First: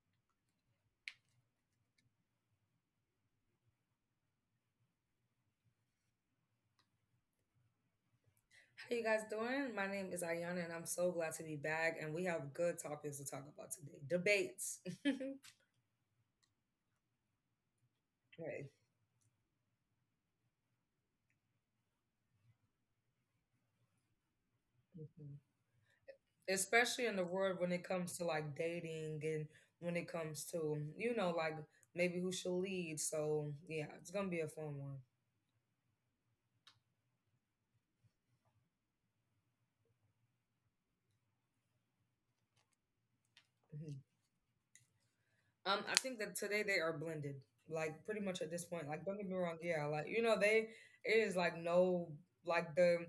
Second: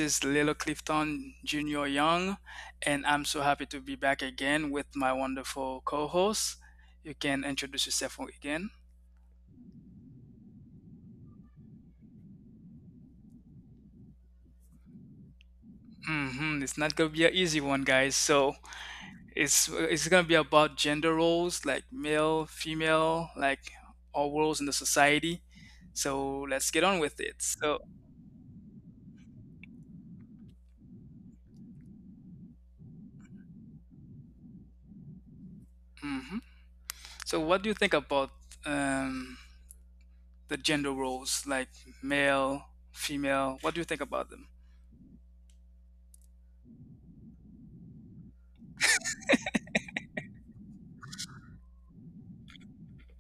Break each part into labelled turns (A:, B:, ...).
A: is Lilo Clifton Jr. Young, and I'm so happy to be back again with my wonderful co host. You can introduce yourself again.
B: How you guys doing? My name is Ayana, and I'm so glad to be back. And we have good topics to talk about today. Debates, right?
A: Hmm. It's not gonna be an easy one, guys. So it's gonna be about gender roles, like male, female, like all roles in the society.
B: Mhm.
A: So let's get on
B: Especially
A: with
B: in the
A: it.
B: world when it comes to like dating and when it comes to you know like maybe who should lead. So yeah, it's gonna be a fun one.
A: Hmm so what do you think about um, the gender roles like male, female? What do you think
B: Mhm.
A: about them?
B: I think that today they are blended. Like pretty much at this point, like don't get me wrong, yeah, like you know they it is like no like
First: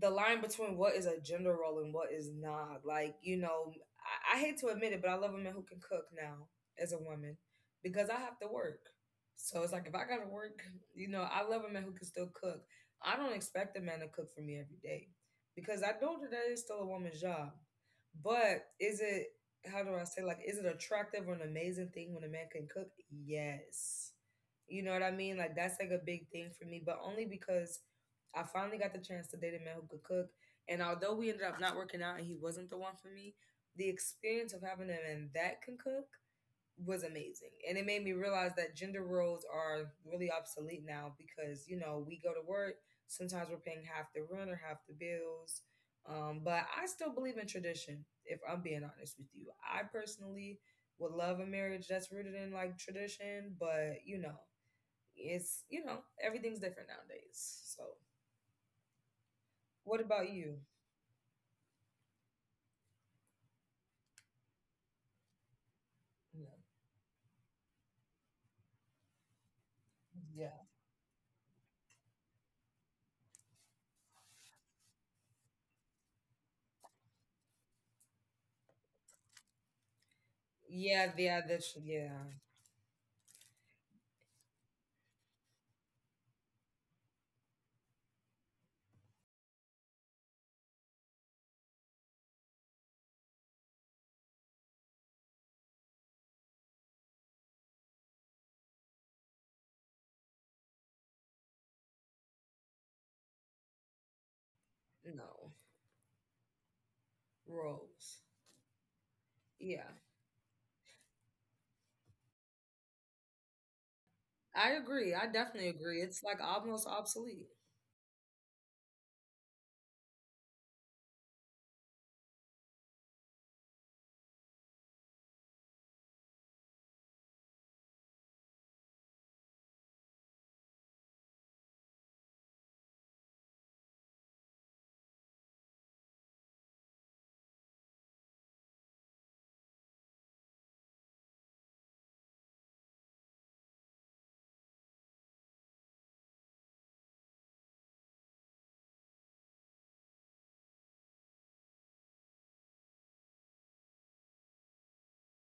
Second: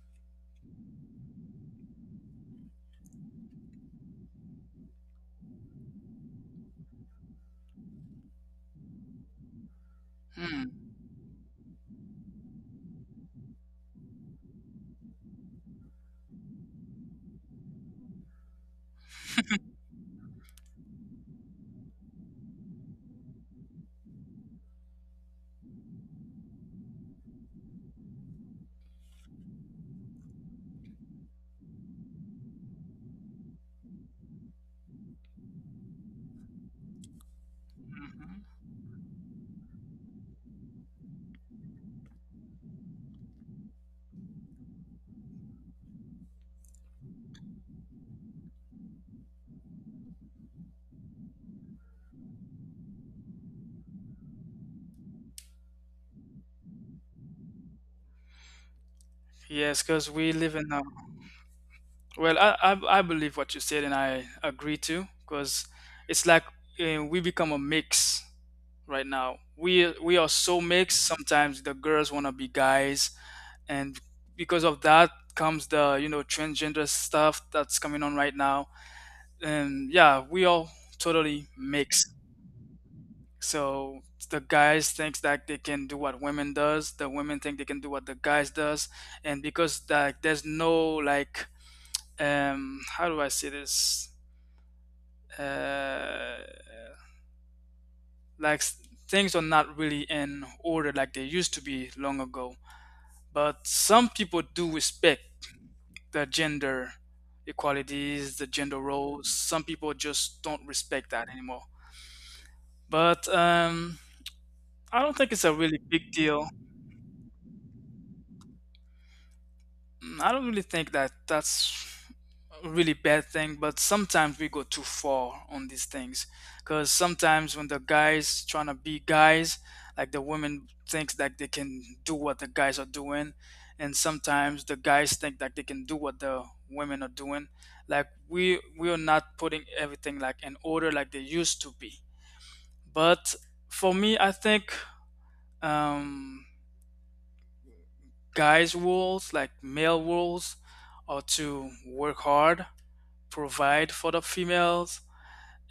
B: the line between what is a gender role and what is not. Like, you know, I hate to admit it, but I love a man who can cook now as a woman because I have to work. So it's like if I gotta work,
A: Hmm.
B: you know, I love a man who can still cook. I don't expect a man to cook for me every day because I know that that is still a woman's job. But is it how do I say like is it attractive or an amazing thing when a man can cook? Yes. You know what I mean? Like that's like a big thing for me, but only because I finally got the chance to date a man who could cook. And although we ended up not working out and he wasn't the one for me, the experience of having a man that can cook was amazing. And it made me
A: Hmm.
B: realize that gender roles are really obsolete now because, you know, we go to work, sometimes we're paying half the rent or half the bills. But I still believe in tradition, if I'm being honest with you. I personally would love a marriage that's rooted in like tradition, but, it's, you know, everything's different nowadays. So.
A: Yes,
B: What
A: because
B: about
A: we live
B: you?
A: in a Well, I believe what you said and I agree too, because it's like
B: No.
A: we become a mix right now. We are
B: Yeah.
A: so mixed. Sometimes the girls want to be guys, and because of that comes the you know transgender stuff that's coming on right now. And yeah, we all
B: Yeah,
A: totally
B: yeah, that's
A: mixed.
B: yeah.
A: So the guys thinks that they can do what women does, the women think they can do what the guys does, and because like there's no like how do I say this uh like s- Things are not really in order like they used to be long ago. But some people do respect
B: No.
A: the gender
B: Roles.
A: equalities, the gender roles. Some
B: Yeah.
A: people just don't respect that anymore. But
B: I agree. I
A: I don't think
B: definitely
A: it's a
B: agree.
A: really
B: It's like
A: big
B: almost
A: deal.
B: obsolete.
A: I don't really think that that's really bad thing, but sometimes we go too far on these things, because sometimes when the guys trying to be guys, like the women thinks that they can do what the guys are doing, and sometimes the guys think that they can do what the women are doing. Like we are not putting everything like in order like they used to be. But for me I think um guys roles, like male roles, are to work hard, provide for the females,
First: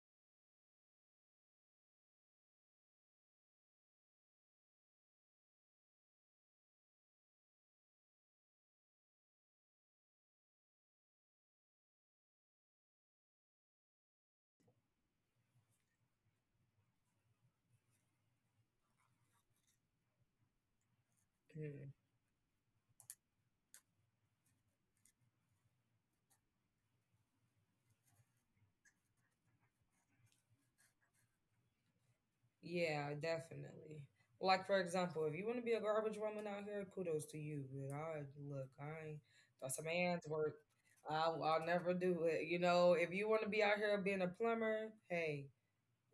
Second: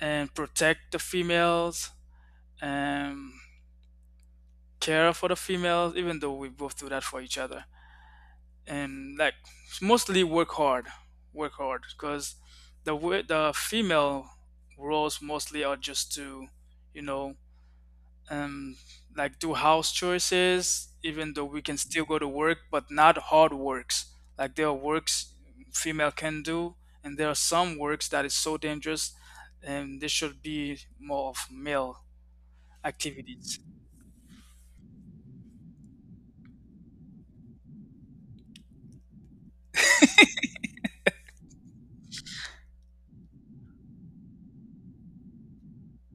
A: and protect the females, and care for the females, even though we both do that for each other. And like mostly work hard, because the the female roles mostly are just to, you know, um, like do house choices, even though we can
B: Mhm.
A: still go to work, but not hard works. Like there are works female can do, and there are some works that is so dangerous, and they should be more of male
B: Yeah,
A: activities.
B: definitely. Like for example, if you want to be a garbage woman out here, kudos to you. But I look, I ain't that's a man's work. I'll never do it. You know, if you want to be out here being a plumber, hey,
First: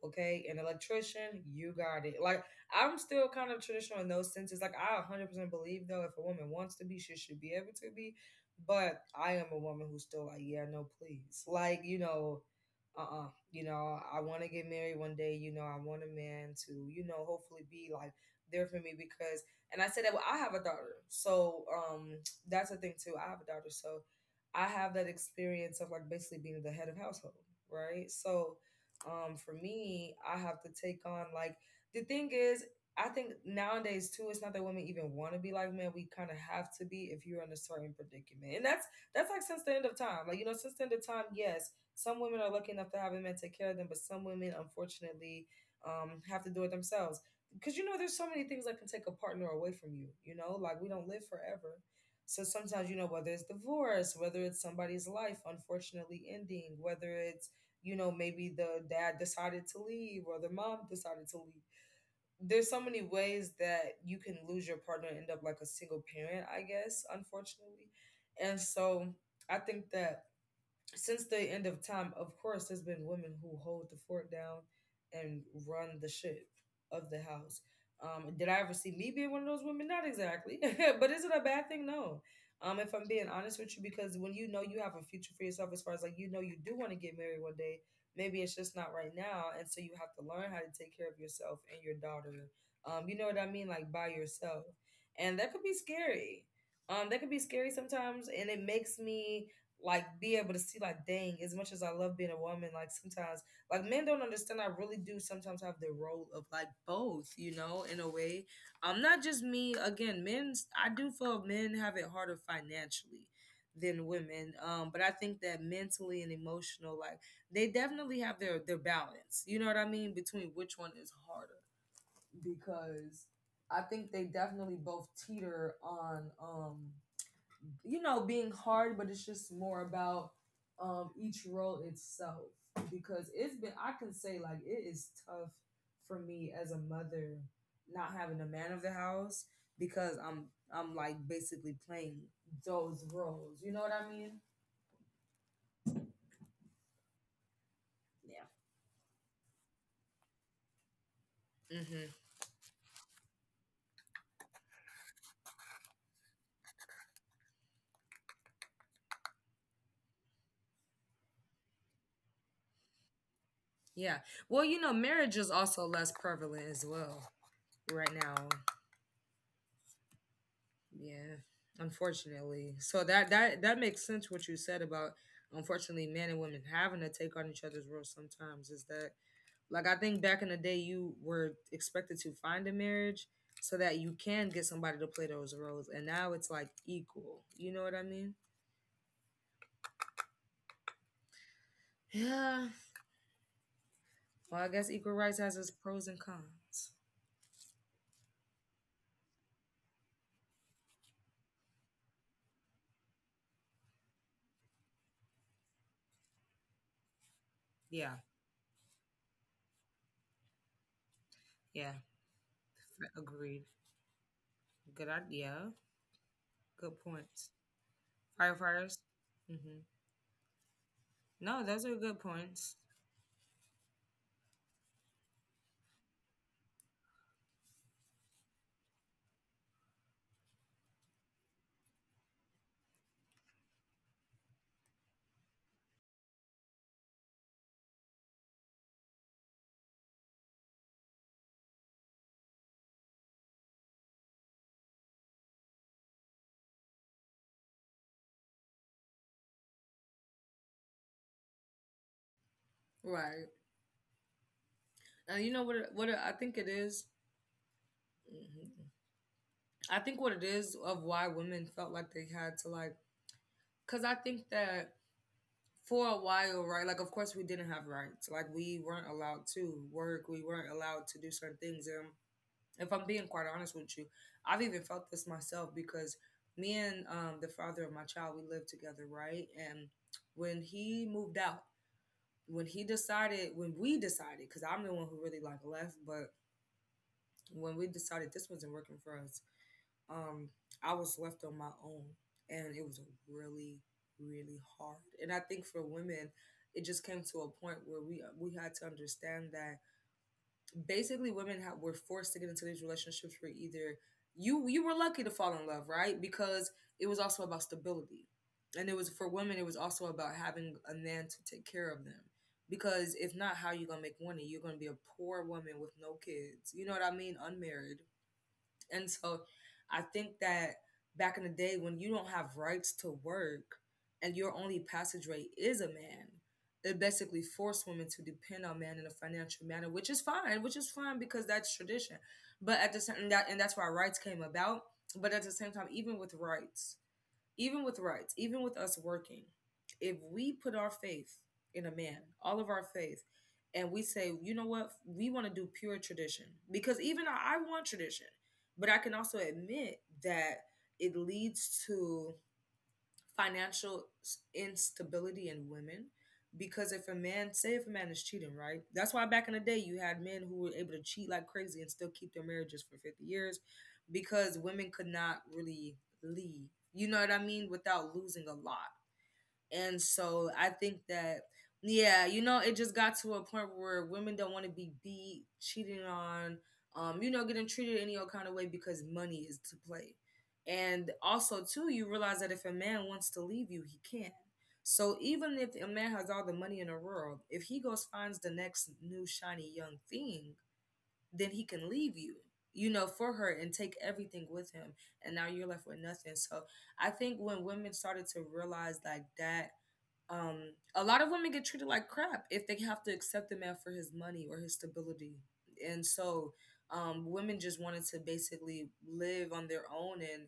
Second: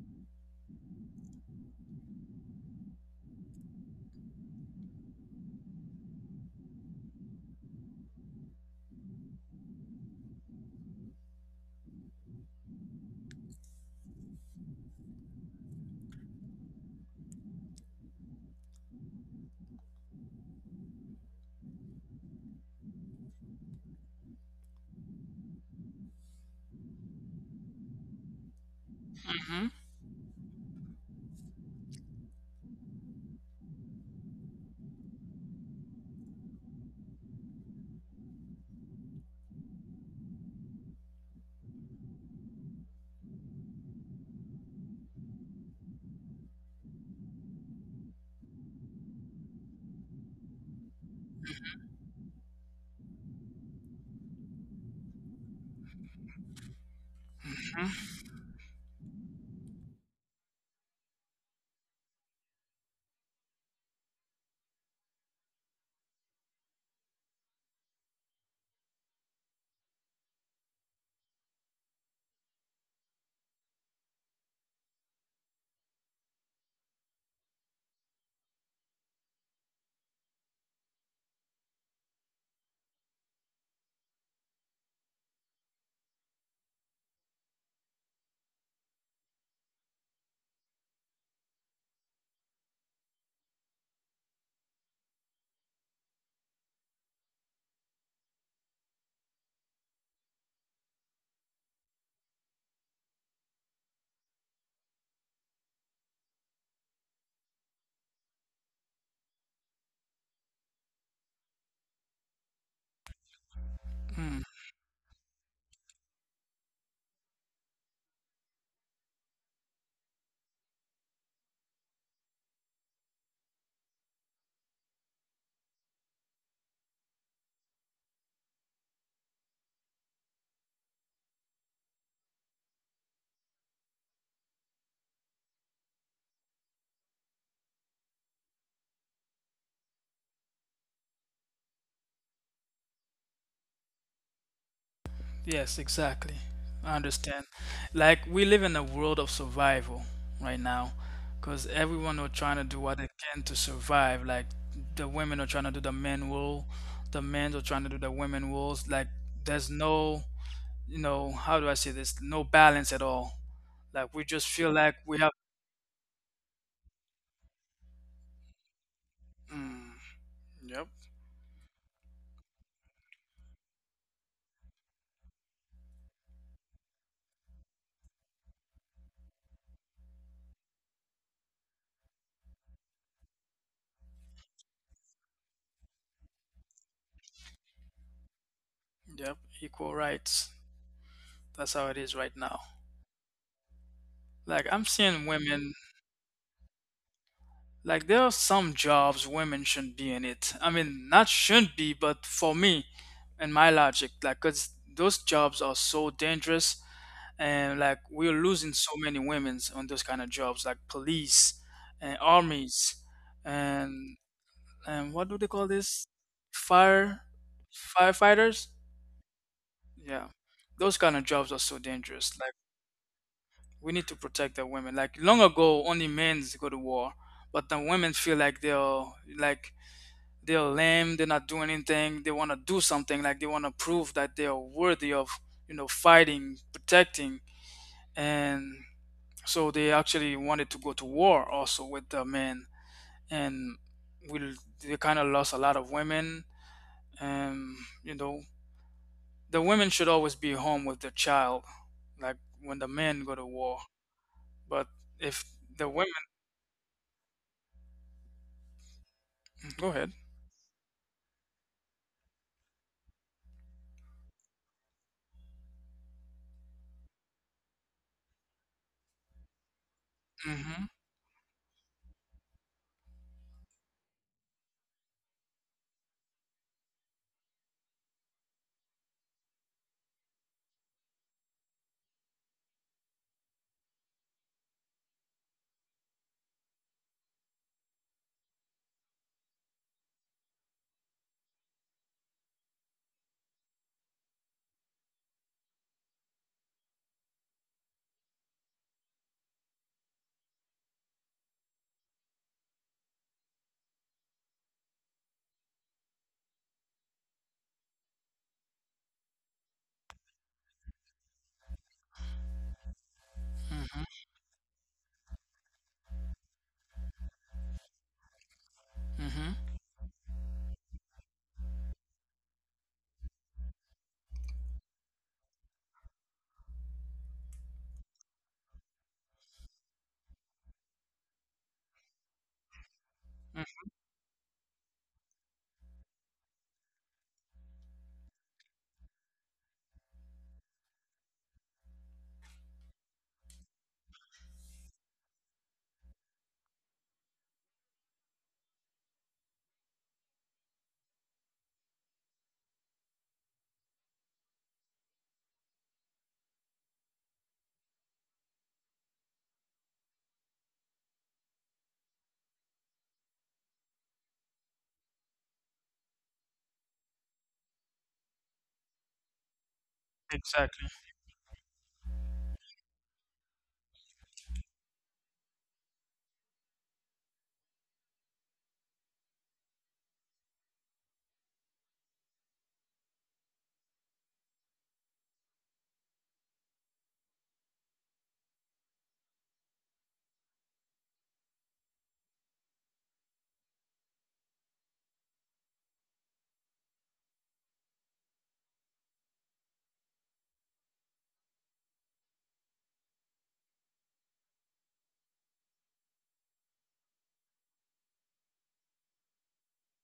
B: okay? An electrician, you got it. Like I'm still kind of traditional in those senses. Like I 100% believe though, if a woman wants to be, she should be able to be. But I am a woman who's still like, yeah, no, please. Like you know, uh-uh. You know, I want to get married one day. You know, I want a man to, you know, hopefully be like there for me because. And I said that well, I have a daughter, so that's the thing too. I have a daughter, so I have that experience of like basically being the head of household, right? So for
A: Hmm.
B: me I have to take on like the thing is I think nowadays too it's not that women even want to be like men we kind of have to be if you're in a certain predicament and that's like since the end of time like you know since the end of time yes some women are lucky enough to have a man take care of them but some women unfortunately have to do it themselves because you know there's so many things that can take a partner away from you you know like we don't live forever so sometimes you know whether it's divorce whether it's somebody's life unfortunately ending whether it's you know, maybe the dad decided to leave or the mom decided to leave. There's so many ways that you can lose your partner and end up like a single parent, I guess, unfortunately. And so I think that since the end of time, of course, there's been women who hold the fort down and run the ship of the house. Did I ever see me being one of those women? Not exactly. But is it a bad thing? No. If I'm being honest with you, because when you know you have a future for yourself, as far as like you know you do want to get married one day, maybe it's just not right now. And so you have to learn how to take care of yourself and your daughter. You know what I mean? Like by yourself. And that could be scary. That could be scary sometimes. And it makes me like be able to see like dang as much as I love being a woman like sometimes like men don't understand I really do sometimes have the role of like both you know in a way not just me again men's I do feel men have it harder financially than
A: Hmm.
B: women but I think that mentally and emotional like they definitely have their balance you know what I mean between which one is harder because I think they definitely both teeter on you know being hard but it's just more about each role itself because it's been I can say like it is tough for me as a mother not having a man of the house because i'm like basically playing those roles you know what I mean
A: Yes, exactly. I understand. Like we
B: yeah
A: live in a world of survival right now, because everyone
B: hmm.
A: are trying to do what they can to survive. Like the women are trying to do the men role, the men are trying to do the women roles. Like there's no, you know, how do I say this? No balance at all.
B: Yeah.
A: Like we
B: Well, you
A: just
B: know,
A: feel like
B: marriage is
A: we have.
B: also less prevalent as well right now.
A: Mm, yep,
B: Yeah, unfortunately. So that makes sense what you said about unfortunately men and women having to take on each other's roles sometimes is that like I think back in the day you were expected to find a marriage so that you can get somebody to play those roles and now it's like equal. You know what I mean?
A: yep. Equal rights. That's how it is
B: Yeah.
A: right now.
B: Well, I guess equal
A: Like I'm
B: rights has its
A: seeing
B: pros and
A: women.
B: cons.
A: Like there are some jobs women shouldn't be in it. I mean, not shouldn't be, but for me and my logic, like, 'cause those jobs are so dangerous,
B: Yeah.
A: and like we're losing so many women's on those kind of jobs, like
B: Yeah.
A: police and armies
B: Agreed.
A: and
B: Good
A: and
B: idea.
A: what do they call this?
B: Good points.
A: Fire
B: Firefighters.
A: Firefighters?
B: Mhm.
A: Yeah. Those
B: No,
A: kind of
B: those are
A: jobs are
B: good
A: so
B: points.
A: dangerous. Like we need to protect the women. Like long ago only men go to war, but the women feel like they're lame, they're not doing anything, they want to do something, like they want to prove that they are worthy of, you know, fighting, protecting, and so they actually wanted to go to war also with the men, and we they kind of lost a lot of women. And you know, the women should always be home with their child, like when the
B: Right.
A: men go to war. But
B: You know what?
A: if
B: I
A: the
B: think
A: women
B: it is. Mhm. I think what
A: go
B: it
A: ahead.
B: is of why women felt like they had to like, because I think that for a while, right? Like, of course, we didn't have rights. Like, we weren't allowed to work. We weren't allowed
A: Mm
B: to do
A: hmm
B: certain things. And if I'm being quite honest with you, I've even felt this myself because me and the father of my child, we lived together, right? And when he moved out, when we decided, because I'm the one who really like left, but when we decided this wasn't working for us um, I was left on my own, and it was really, really hard. And I think for women, it just came to a point where we had to understand that basically were forced to get into these relationships where either you were lucky to fall in love, right? Because it was also about stability, and it was for women. It was also about having a man to take care of them. Because if not, how you gonna make
A: mm
B: money? You're
A: hmm
B: gonna be a poor woman with no kids. You know what I mean? Unmarried. And so
A: mm
B: I think that back in the day when you don't have rights to work and your only passage rate is a man, it basically forced women to depend on men in a financial manner, which is fine because that's tradition. But at the same and that and that's why
A: hmm
B: rights came about. But at the same time, even with rights, even with us working, if we put our faith in a man, all of our faith, and we say, you know what, we want to do pure tradition, because even I want tradition, but I can also admit that it leads to financial instability in women because if a man is cheating right that's why back in the day you had men who were able to cheat like crazy and still keep their marriages for 50 years because women could not really leave you know what I mean without losing a lot. And so I think
A: exactly.
B: that, yeah, you know, it just got to a point where women don't want to be beat, cheated on, you know, getting treated any old kind of way because money is to play. And also, too, you realize that if a man wants to leave you, he can. So even if a man has all the money in the world, if he goes finds the next new shiny young thing, then he can leave you, you know, for her and take everything with him. And now you're left with nothing. So I think when women started to realize like that a lot of women get treated like crap if they have to accept a man for his money or his stability. And so women just wanted to basically live on their own and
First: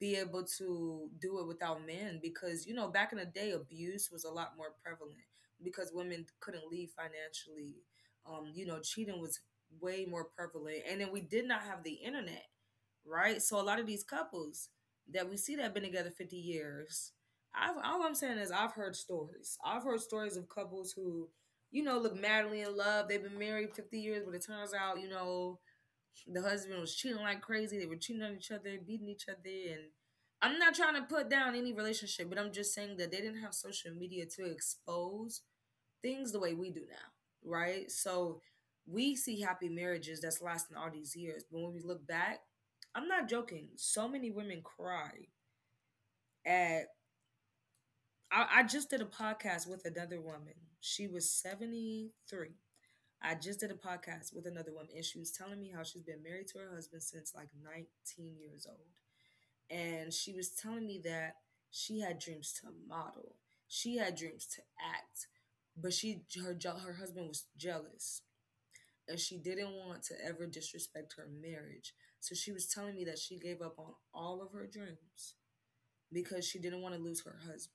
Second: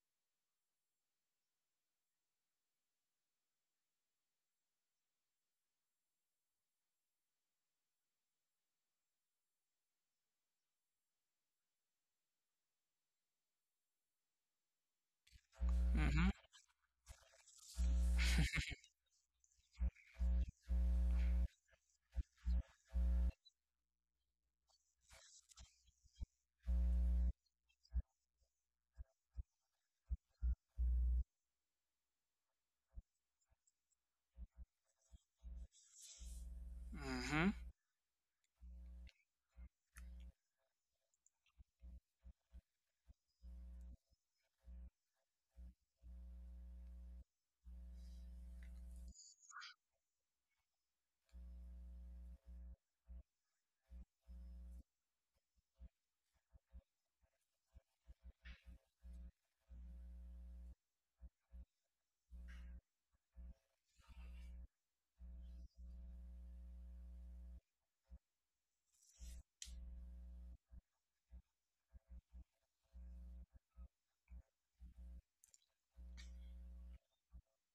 B: be able to do it without men because, you know, back in the day, abuse was a lot more prevalent because women couldn't leave financially. You know, cheating was way more prevalent. And then we did not have the internet, right? So a lot of these couples that we see that have been together
A: Hmm.
B: 50 years, all I'm saying is I've heard stories. I've heard stories of couples who, you know, look madly in love. They've been married 50 years, but it turns out, you know, the husband was cheating like crazy. They were cheating on each other, beating each other. And I'm not trying to put down any relationship, but I'm just saying that they didn't have social media to expose things the way we do now,
A: Hmm.
B: right? So we see happy marriages that's lasting all these years. But when we look back, I'm not joking. So many women cry at I just did a podcast with another woman. She was 73. I just did a podcast with another woman, and she was telling me how she's been married to her husband since like 19 years old. And she was telling me that she had dreams to model, she had dreams to act, but she her her husband was jealous, and she didn't want to ever disrespect her marriage. So she was telling me that she gave up on all of her dreams because she didn't want to lose her husband.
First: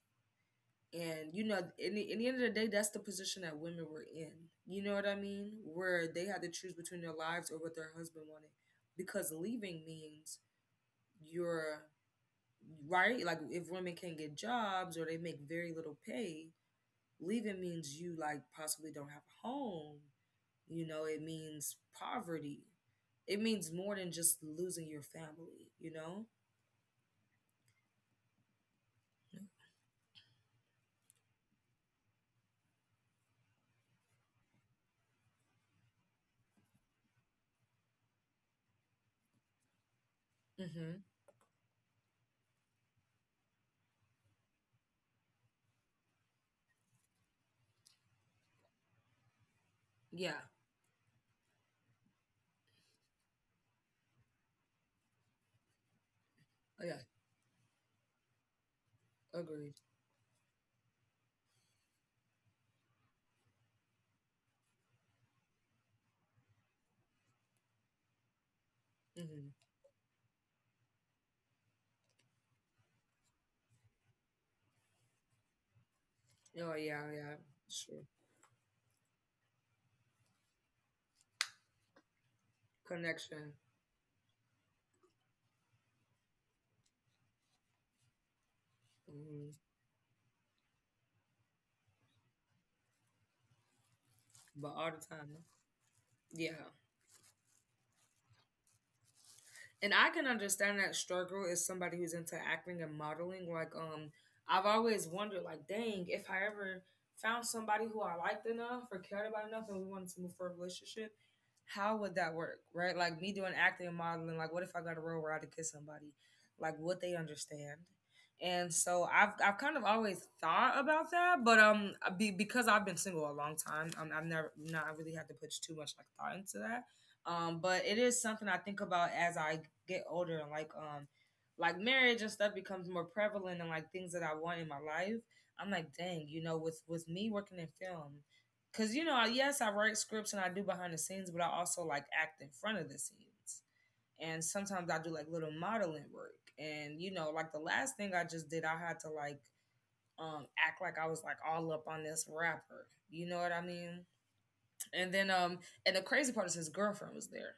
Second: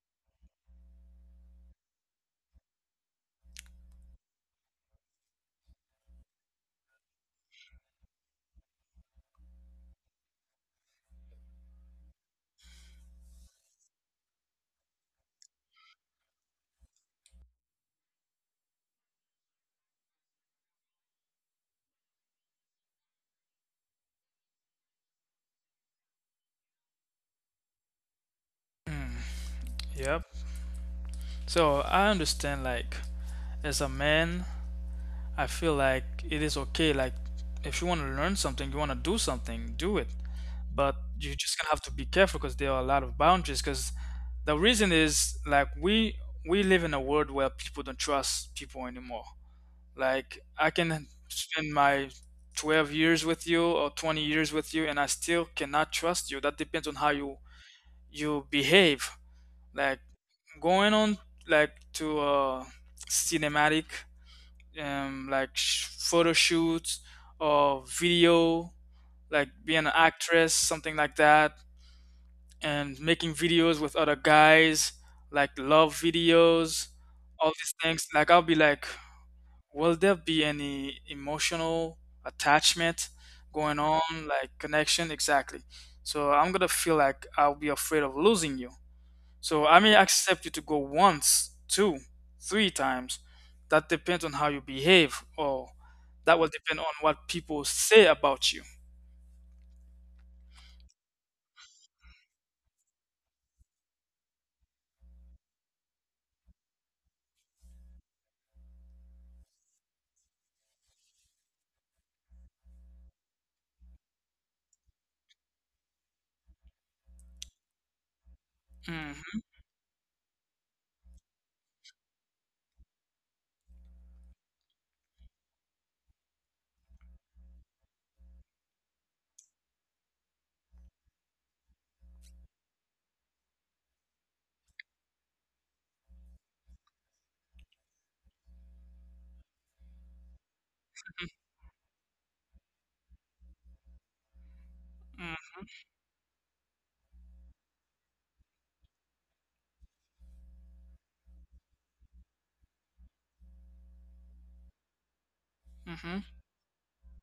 B: And you know, in the end of the day, that's the position that women were in. You know what I mean? Where they had to choose between their lives or what their husband wanted, because leaving means you're right. Like if women can't get jobs or they make very little pay, leaving means you like possibly don't have a home. You know, it means poverty. It means more than just losing your family. You know?
A: Mm, yep. So I understand, like as a man, I feel like it is okay, like if you want to learn something, you want to do something, do it. But
B: Mm-hmm.
A: you just gonna have to be careful because there are a lot of boundaries, because the reason is like we live in a world where people don't trust people anymore.
B: Yeah.
A: Like I can spend my 12 years with you or 20 years with you and I still cannot trust you. That depends
B: Yeah.
A: on how you behave.
B: Agreed.
A: Like going on like to cinematic photo shoots or video,
B: Mm-hmm.
A: like being an actress something like that, and making videos with other guys, like love
B: Oh yeah.
A: videos,
B: Yeah.
A: all these
B: Sure.
A: things, like I'll be like, will there be any emotional attachment
B: Connection.
A: going on, like connection, exactly. So I'm gonna feel like I'll be afraid of losing you.
B: Mhm.
A: So I may accept you to go once, two, three times. That depends on
B: But
A: how
B: all
A: you
B: the time.
A: behave, or
B: Yeah.
A: that will depend on what people say about you.
B: And I can understand that struggle is somebody who's into acting and modeling. Like, I've always wondered, like, dang, if I ever found somebody who I liked enough or cared about enough and we wanted to move for a relationship, how would that work? Right? Like me doing acting and modeling, like what if I got a role where I had to kiss somebody? Like would they understand? And so I've
A: Hmm.
B: kind of always thought about that, but because I've been single a long time, I've never not really had to put too much like thought into that. But it is something I think about as I get older and like marriage and stuff becomes more prevalent and like things that I want in my life, I'm like, dang, you know, with me working in film, because you know yes I write scripts and I do behind the scenes but I also like act in front of the scenes and sometimes I do like little modeling work. And you know like the last thing I just did I had to like act like I was like all up on this rapper, you know what I mean? and then um and the crazy part is
A: Hmm.
B: his girlfriend was there.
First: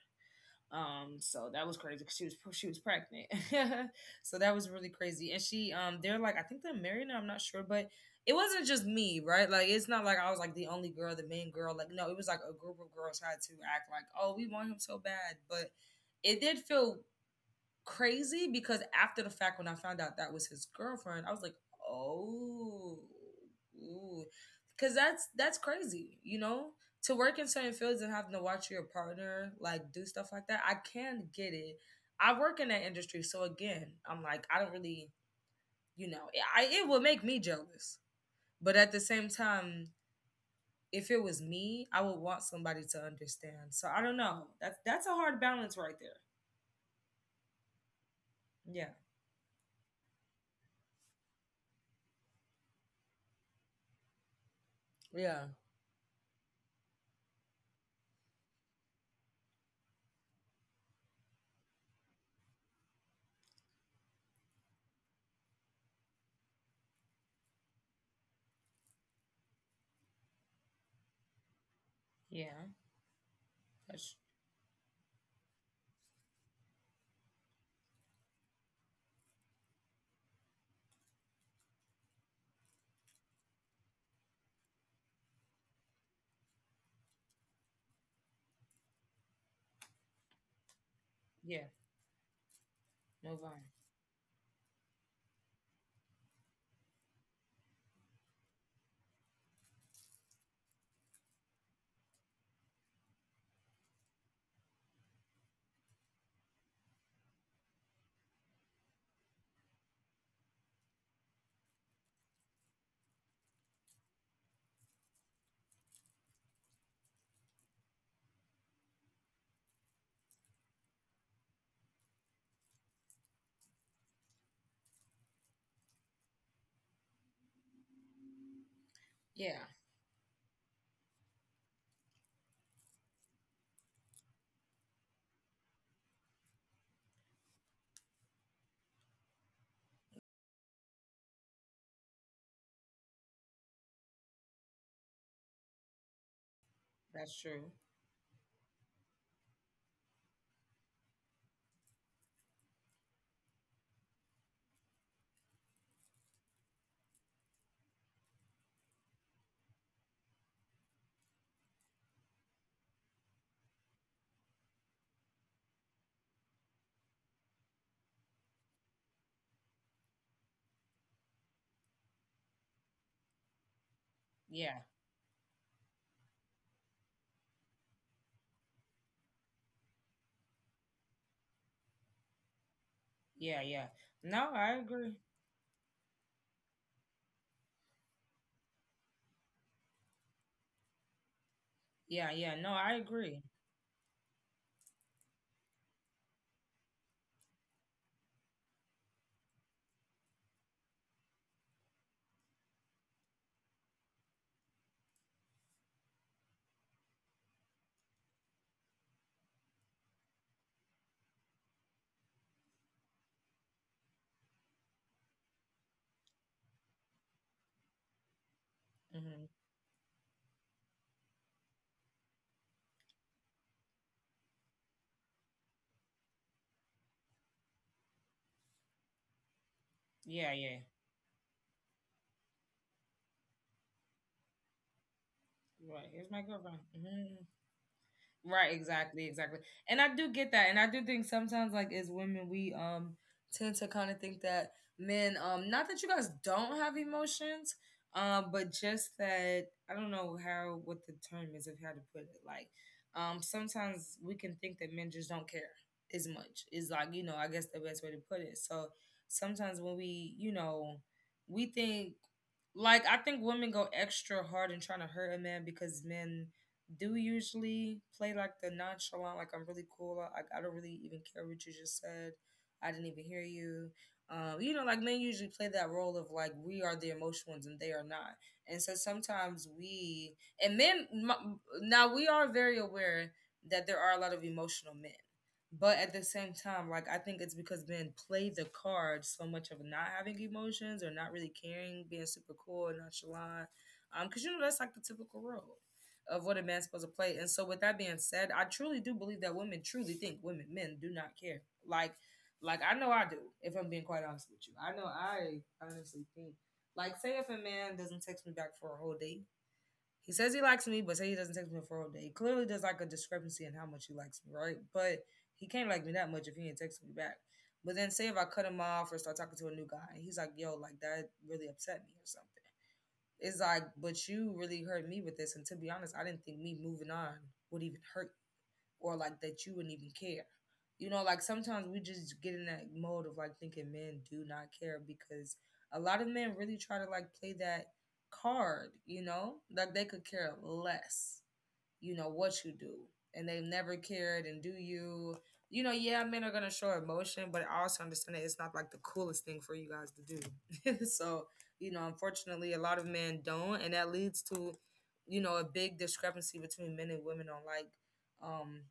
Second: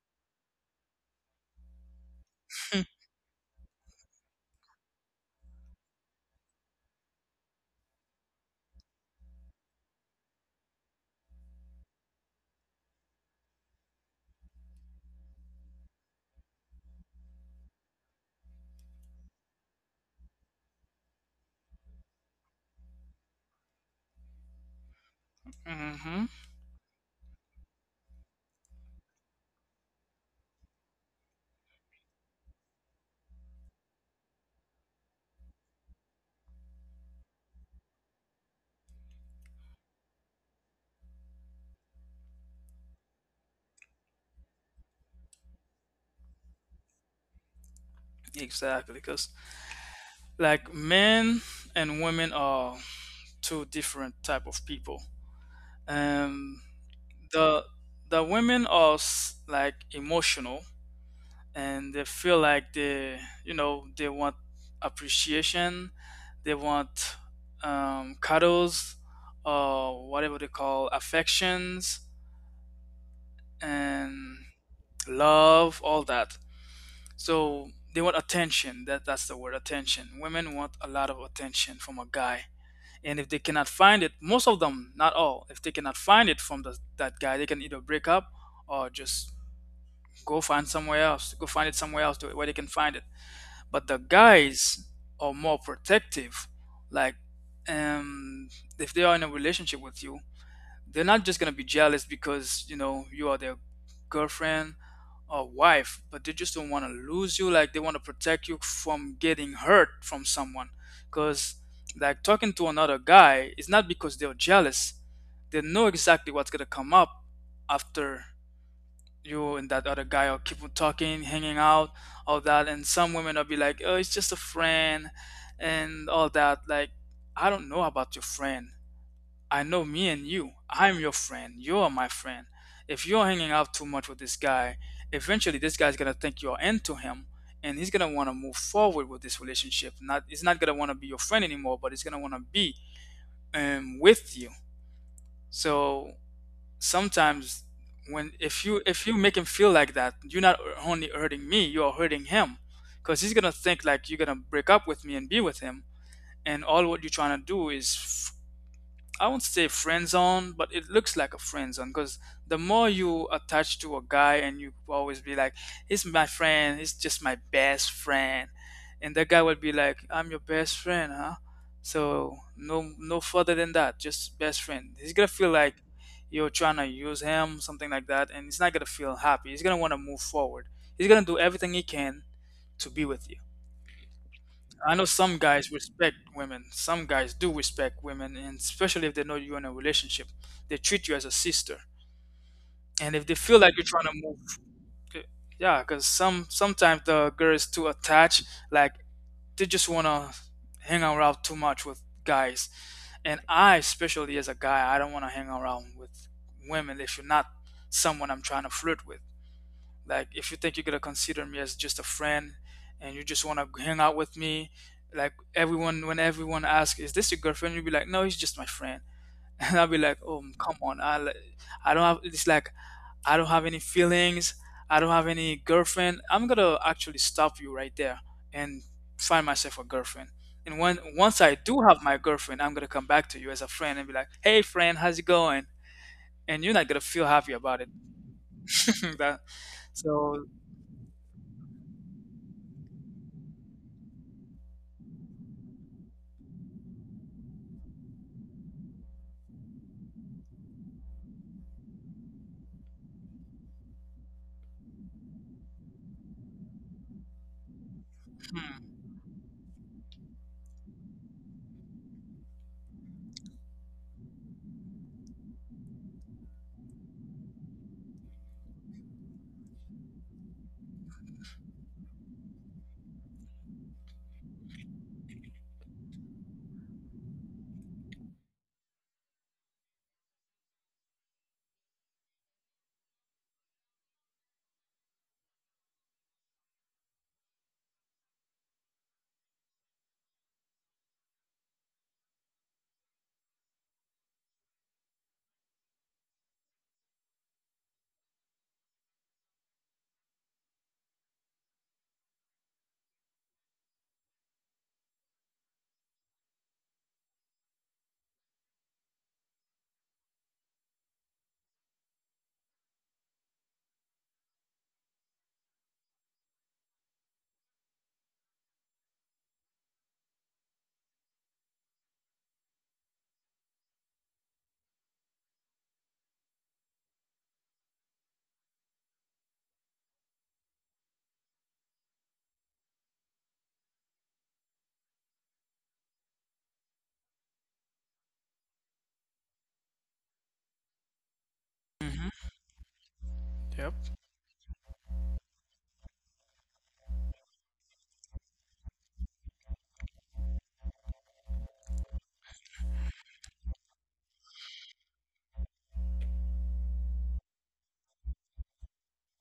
B: So that was crazy 'cause she was pregnant. So that was really crazy. And she they're like, I think they're married now, I'm not sure, but it wasn't just me, right? Like it's not like I was like the only girl, the main girl. Like no, it was like a group of girls had to act like, "Oh, we want him so bad." But it did feel crazy because after the fact, when I found out that was his girlfriend, I was like, oh, because that's crazy,
A: Hmm.
B: you know, to work in certain fields and having to watch your partner like do stuff like that. I can get it. I work in that industry, so again, I'm like, I don't really, you know, I it would make me jealous, but at the same time. If it was me, I would want somebody to understand. So I don't know. That's a hard balance right there. Yeah.
A: Exactly, because like men and women are two different type of people.
B: Yeah.
A: Um, the women are like emotional, and they feel like they, you know, they want appreciation, they want cuddles or whatever they call affections
B: Yeah. That's
A: and love all that. So they want attention. That that's the word, attention. Women want a lot of attention from a guy, and if they cannot find it, most of them not all, if they cannot find it from the, that guy, they can either break up or just go find somewhere else, go find it
B: yeah.
A: somewhere else where they can find it. But the
B: November.
A: guys are more protective. Like, um, if they are in a relationship with you, they're not just gonna be jealous because you know you are their girlfriend or wife, but they just don't want to lose you. Like, they want to protect you from getting hurt from someone. Because, like, talking to another guy is not because they're jealous. They know exactly what's gonna come up after you and that other guy will keep on talking, hanging out, all that. And some women will be like, oh, it's just a friend and all that. Like, I don't know about your friend. I know
B: Yeah,
A: me and you. I'm your friend. You are my friend. If you're hanging out too much with this guy, eventually this guy's gonna think you're into him and he's gonna wanna move forward with this relationship. Not he's not gonna wanna be your friend anymore, but he's gonna wanna be with you. So sometimes
B: that's true.
A: when if you make him feel like that, you're not only hurting me, you're hurting him, because he's gonna think like you're gonna break up with me and be with him, and all what you're trying to do is, I won't say friend zone, but it looks like a friend zone, because the more you attach to a guy and you always be like, he's my friend, he's just my best friend. And the guy will be like, I'm your best friend, huh? So no, no further than that, just best friend. He's gonna
B: Yeah,
A: feel like you're trying to use him, something like that, and he's not gonna feel happy. He's gonna wanna move forward. He's gonna do everything he can to be with you.
B: yeah, yeah. No,
A: I know
B: I
A: some
B: agree.
A: guys respect women. Some guys do respect women, and especially if they know you're in a relationship, they treat you as a sister.
B: Yeah, yeah. No,
A: And if they
B: I
A: feel like you're
B: agree.
A: trying to move, c- yeah, because some sometimes the girls too attached, like they just wanna hang around too much with guys. And I, especially as a guy, I don't wanna hang around with women if you're not someone I'm trying to flirt with. Like, if you think you're gonna consider me as just a friend and you just wanna hang out with me, like everyone, when everyone asks, "Is this your girlfriend?" You'll be like, "No, he's just my friend," and I'll
B: Hmm.
A: be like, "Oh, come on, I don't have." It's like I don't have any feelings. I don't have any girlfriend. I'm gonna actually stop you right there and find myself a girlfriend. And when
B: Yeah, yeah.
A: once I do have my girlfriend, I'm gonna come back to you as a friend and be like, "Hey, friend, how's it going?"
B: Right.
A: And you're
B: Here's
A: not
B: my
A: gonna
B: girlfriend.
A: feel happy
B: Hmm.
A: about it.
B: Right,
A: That,
B: exactly, exactly.
A: so,
B: And I do get that. And I do think sometimes like as women we tend to kind of think that men not that you guys don't have emotions, but just that I don't know how what the term is of how to put it like sometimes we can think that men just don't care as much. Is like, you know, I guess the best way to
A: hmm,
B: put it. So sometimes when we, you know, we think like I think women go extra hard in trying to hurt a man because men do usually play like the nonchalant, like I'm really cool. I don't really even care what you just said. I didn't even hear you. You know, like men usually play that role of like we are the emotional ones and they are not. And so sometimes we and men m- now we are very aware that there are a lot of emotional men, but at the same time, like I think it's because men play the card so much of not having emotions or not really caring, being super cool and nonchalant. Because you know that's like the typical role of what a man's supposed to play. And so with that being said, I truly do believe that women truly think women men do not care. Like I know I do, if I'm being quite honest with you. I know I honestly think like say if a man doesn't text me back for a whole day, he says he likes me, but say he doesn't text me for a whole day. Clearly there's like a discrepancy in how much he likes me, right? But he can't like me that much if he ain't texting me back. But then say if I cut him off or start talking to a new guy, and he's like, yo, like that really upset me or something. It's like, but you really hurt me with this. And to be honest, I didn't think me moving on would even hurt or like that you wouldn't even care. You know, like sometimes we just get in that mode of like thinking men do not care because a lot of men really try to like play that card, you know, like they could care less,
A: mhm,
B: you know what you do,
A: yep.
B: and they've never cared. And do you you know, yeah, men are gonna show emotion, but I also understand that it's not like the coolest thing for you guys to do. So you know unfortunately a lot of men don't, and that leads to you know a big discrepancy between men and women on um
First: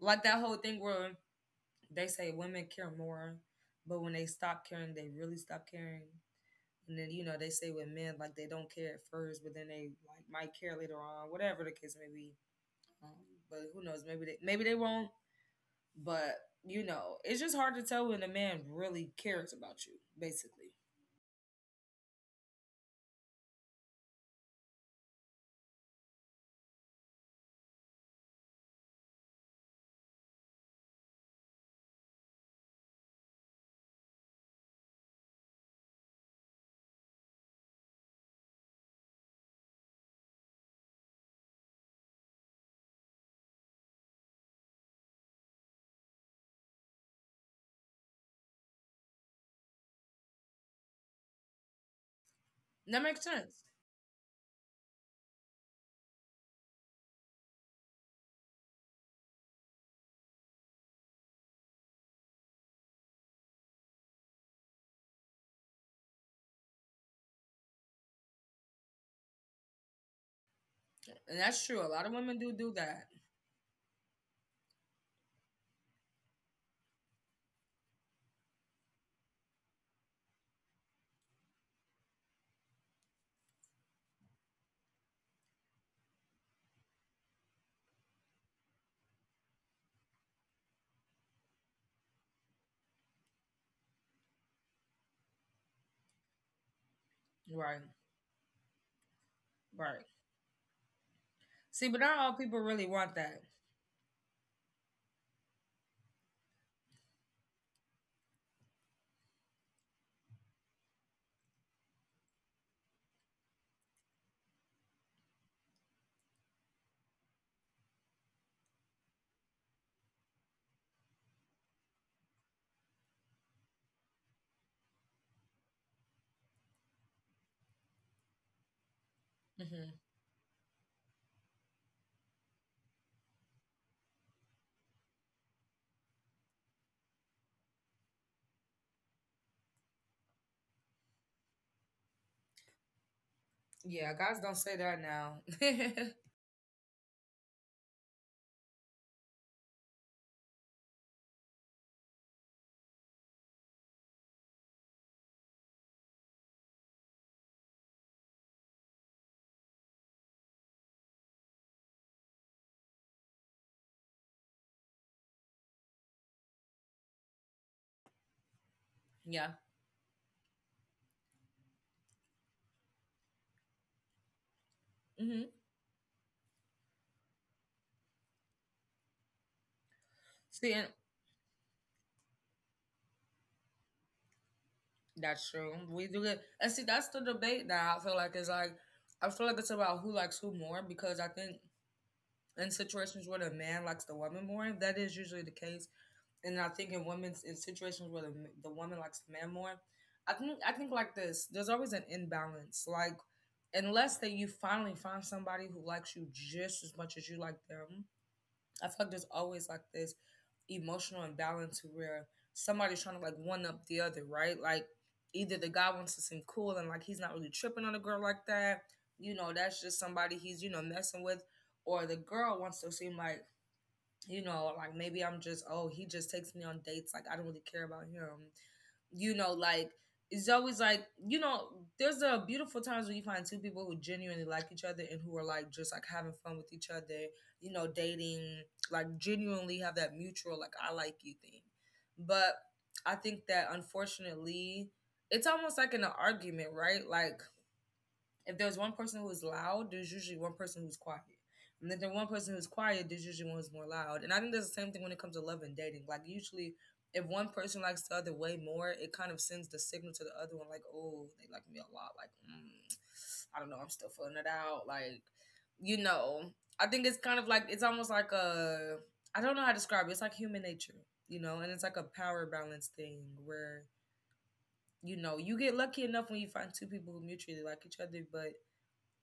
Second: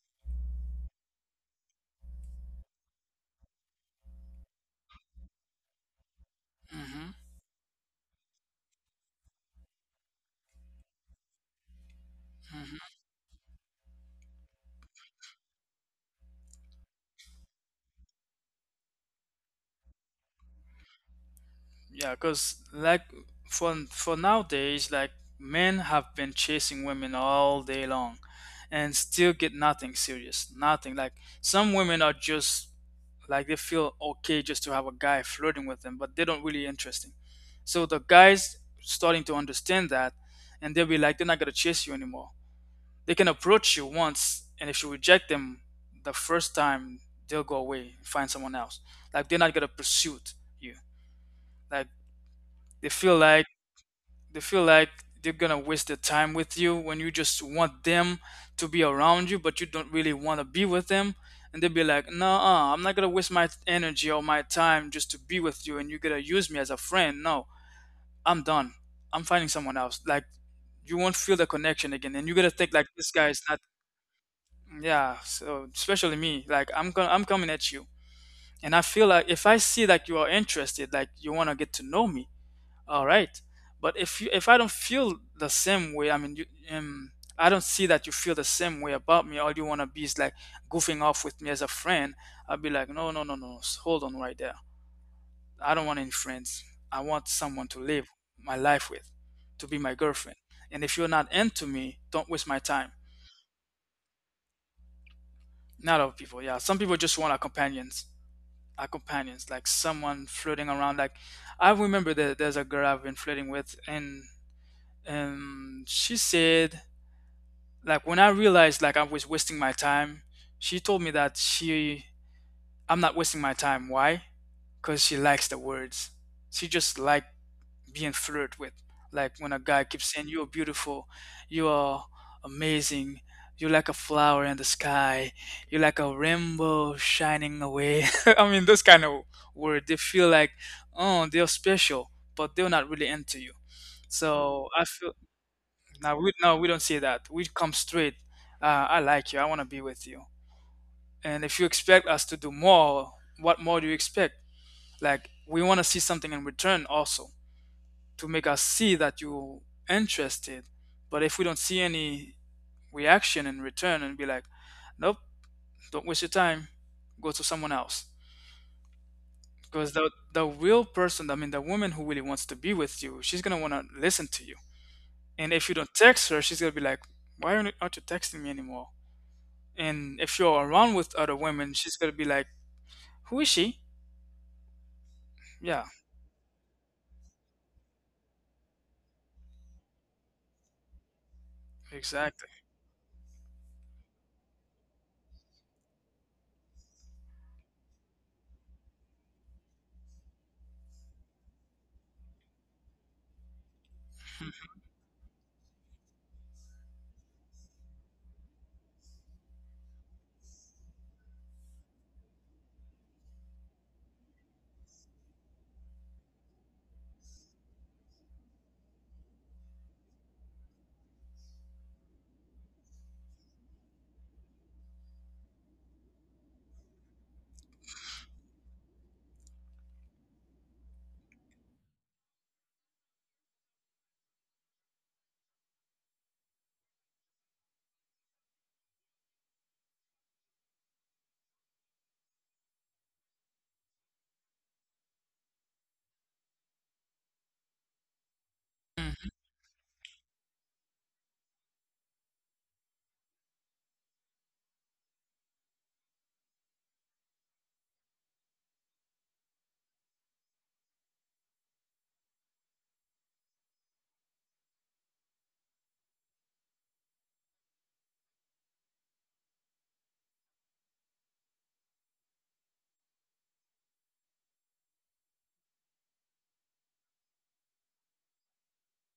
B: like that whole thing where they say women care more but when they stop caring they really stop caring, and
A: Mm-hmm,
B: then you know they say with men like they don't care at first but then they like might care later on, whatever the case may be.
A: mm-hmm.
B: um, but who knows? Maybe they won't. But you know, it's just hard to tell when a man really cares about you. Basically,
A: Yeah, because like for nowadays, like men have been chasing women all day long, and still get nothing serious, nothing. Like some women are just like they feel okay just to have a guy flirting with them, but they don't really interesting. So the guys starting to understand that, and they'll be like, they're not gonna chase you anymore. They can approach you once, and if you reject them the first time, they'll go away, find someone else. Like they're not gonna pursue you. Like
B: and that
A: they
B: makes
A: feel
B: sense,
A: like they feel like they're gonna waste their time with you when you just want them to be around you, but you don't really want to be with them. And they'll be like, "No, I'm not gonna waste my energy or my time just to be with you, and you're gonna use me as a friend. No, I'm done. I'm finding someone else." Like
B: and
A: you won't
B: that's true.
A: feel
B: A
A: the
B: lot of women
A: connection
B: do
A: again,
B: do
A: and you're gonna
B: that.
A: think like this guy is not. Yeah, so especially me, like I'm coming at you, and I feel like if I see like you are interested, like you wanna get to know me. All right. But if I don't feel the same way, I mean, you, um, I don't see that you feel the same way about me. All you wanna be is like goofing off with me as a friend. I'll be like, no, no, no, no, no. Hold on right there. I don't want any friends.
B: Right,
A: I want someone to live my life with,
B: right.
A: to be my girlfriend. And if
B: See,
A: you're
B: but not
A: not
B: all
A: into
B: people really
A: me,
B: want
A: don't waste
B: that.
A: my time. Not all people, yeah. Some people just want a companions, like someone flirting around. Like I remember that there's a girl I've been flirting with, and she said like when I realized like I was wasting my time, she told me that she I'm not wasting my time. Why? Because she likes the words. She just like being flirted with.
B: Hmm.
A: Like when a guy keeps saying you're beautiful, you are amazing, you're like a flower in the sky, you're like a rainbow shining away. I mean those kind of words. They feel like oh they're special, but they're not really into you.
B: Yeah, guys don't say that
A: So I
B: now.
A: feel no, we no, we don't say that. We come straight. I like you. I want to be with you. And if you expect us to do more, what more do you expect? Like we want to see something in return also to make us see that you interested. But if we don't see any reaction in return and be like, nope, don't waste your time, go to someone else.
B: Yeah.
A: Because the real person, I mean, the woman who really wants to be with you, she's gonna want to listen to you.
B: Hmm.
A: And if you don't text her, she's gonna be like, why aren't you texting me anymore? And if
B: See,
A: you're
B: and
A: around with other women, she's gonna be like, "Who is she?"
B: that's true.
A: Yeah,
B: We do it, and see, that's the debate that I feel like is like, I feel like it's about who likes who more because I think
A: exactly.
B: in situations where the man likes the woman more, that is usually the case. And I think in situations where the woman likes the man more, I think like this. There's always an imbalance. Like unless that you finally find somebody who likes you just as much as you like them, I feel like there's always like this emotional imbalance to where somebody's trying to like one up the other, right? Like either the guy wants to seem cool and like he's not really tripping on a girl like that, you know, that's just somebody he's you know messing with, or the girl wants to seem like you know, like maybe I'm just, oh, he just takes me on dates. Like, I don't really care about him. Like, it's always like, there's a beautiful times when you find two people who genuinely like each other and who are like just like having fun with each other, dating, like genuinely have that mutual, like, I like you thing. But I think that unfortunately, it's almost like in an argument, right? Like, if there's one person who
A: Mhm,
B: is loud, there's usually one person who's quiet. And then the one person who's quiet, there's usually one who's more loud. And I think that's the same thing when it comes to love and dating. Like usually if one person likes the other way more, it kind of sends the signal to the other one, like, oh, they like me a lot. Like, I don't know, I'm still feeling it out. Like, you know, I think it's kind of like it's almost like a I don't know how to describe it. It's like human nature, and it's like a power balance thing where you know you get lucky enough when you find two people who mutually like each other, but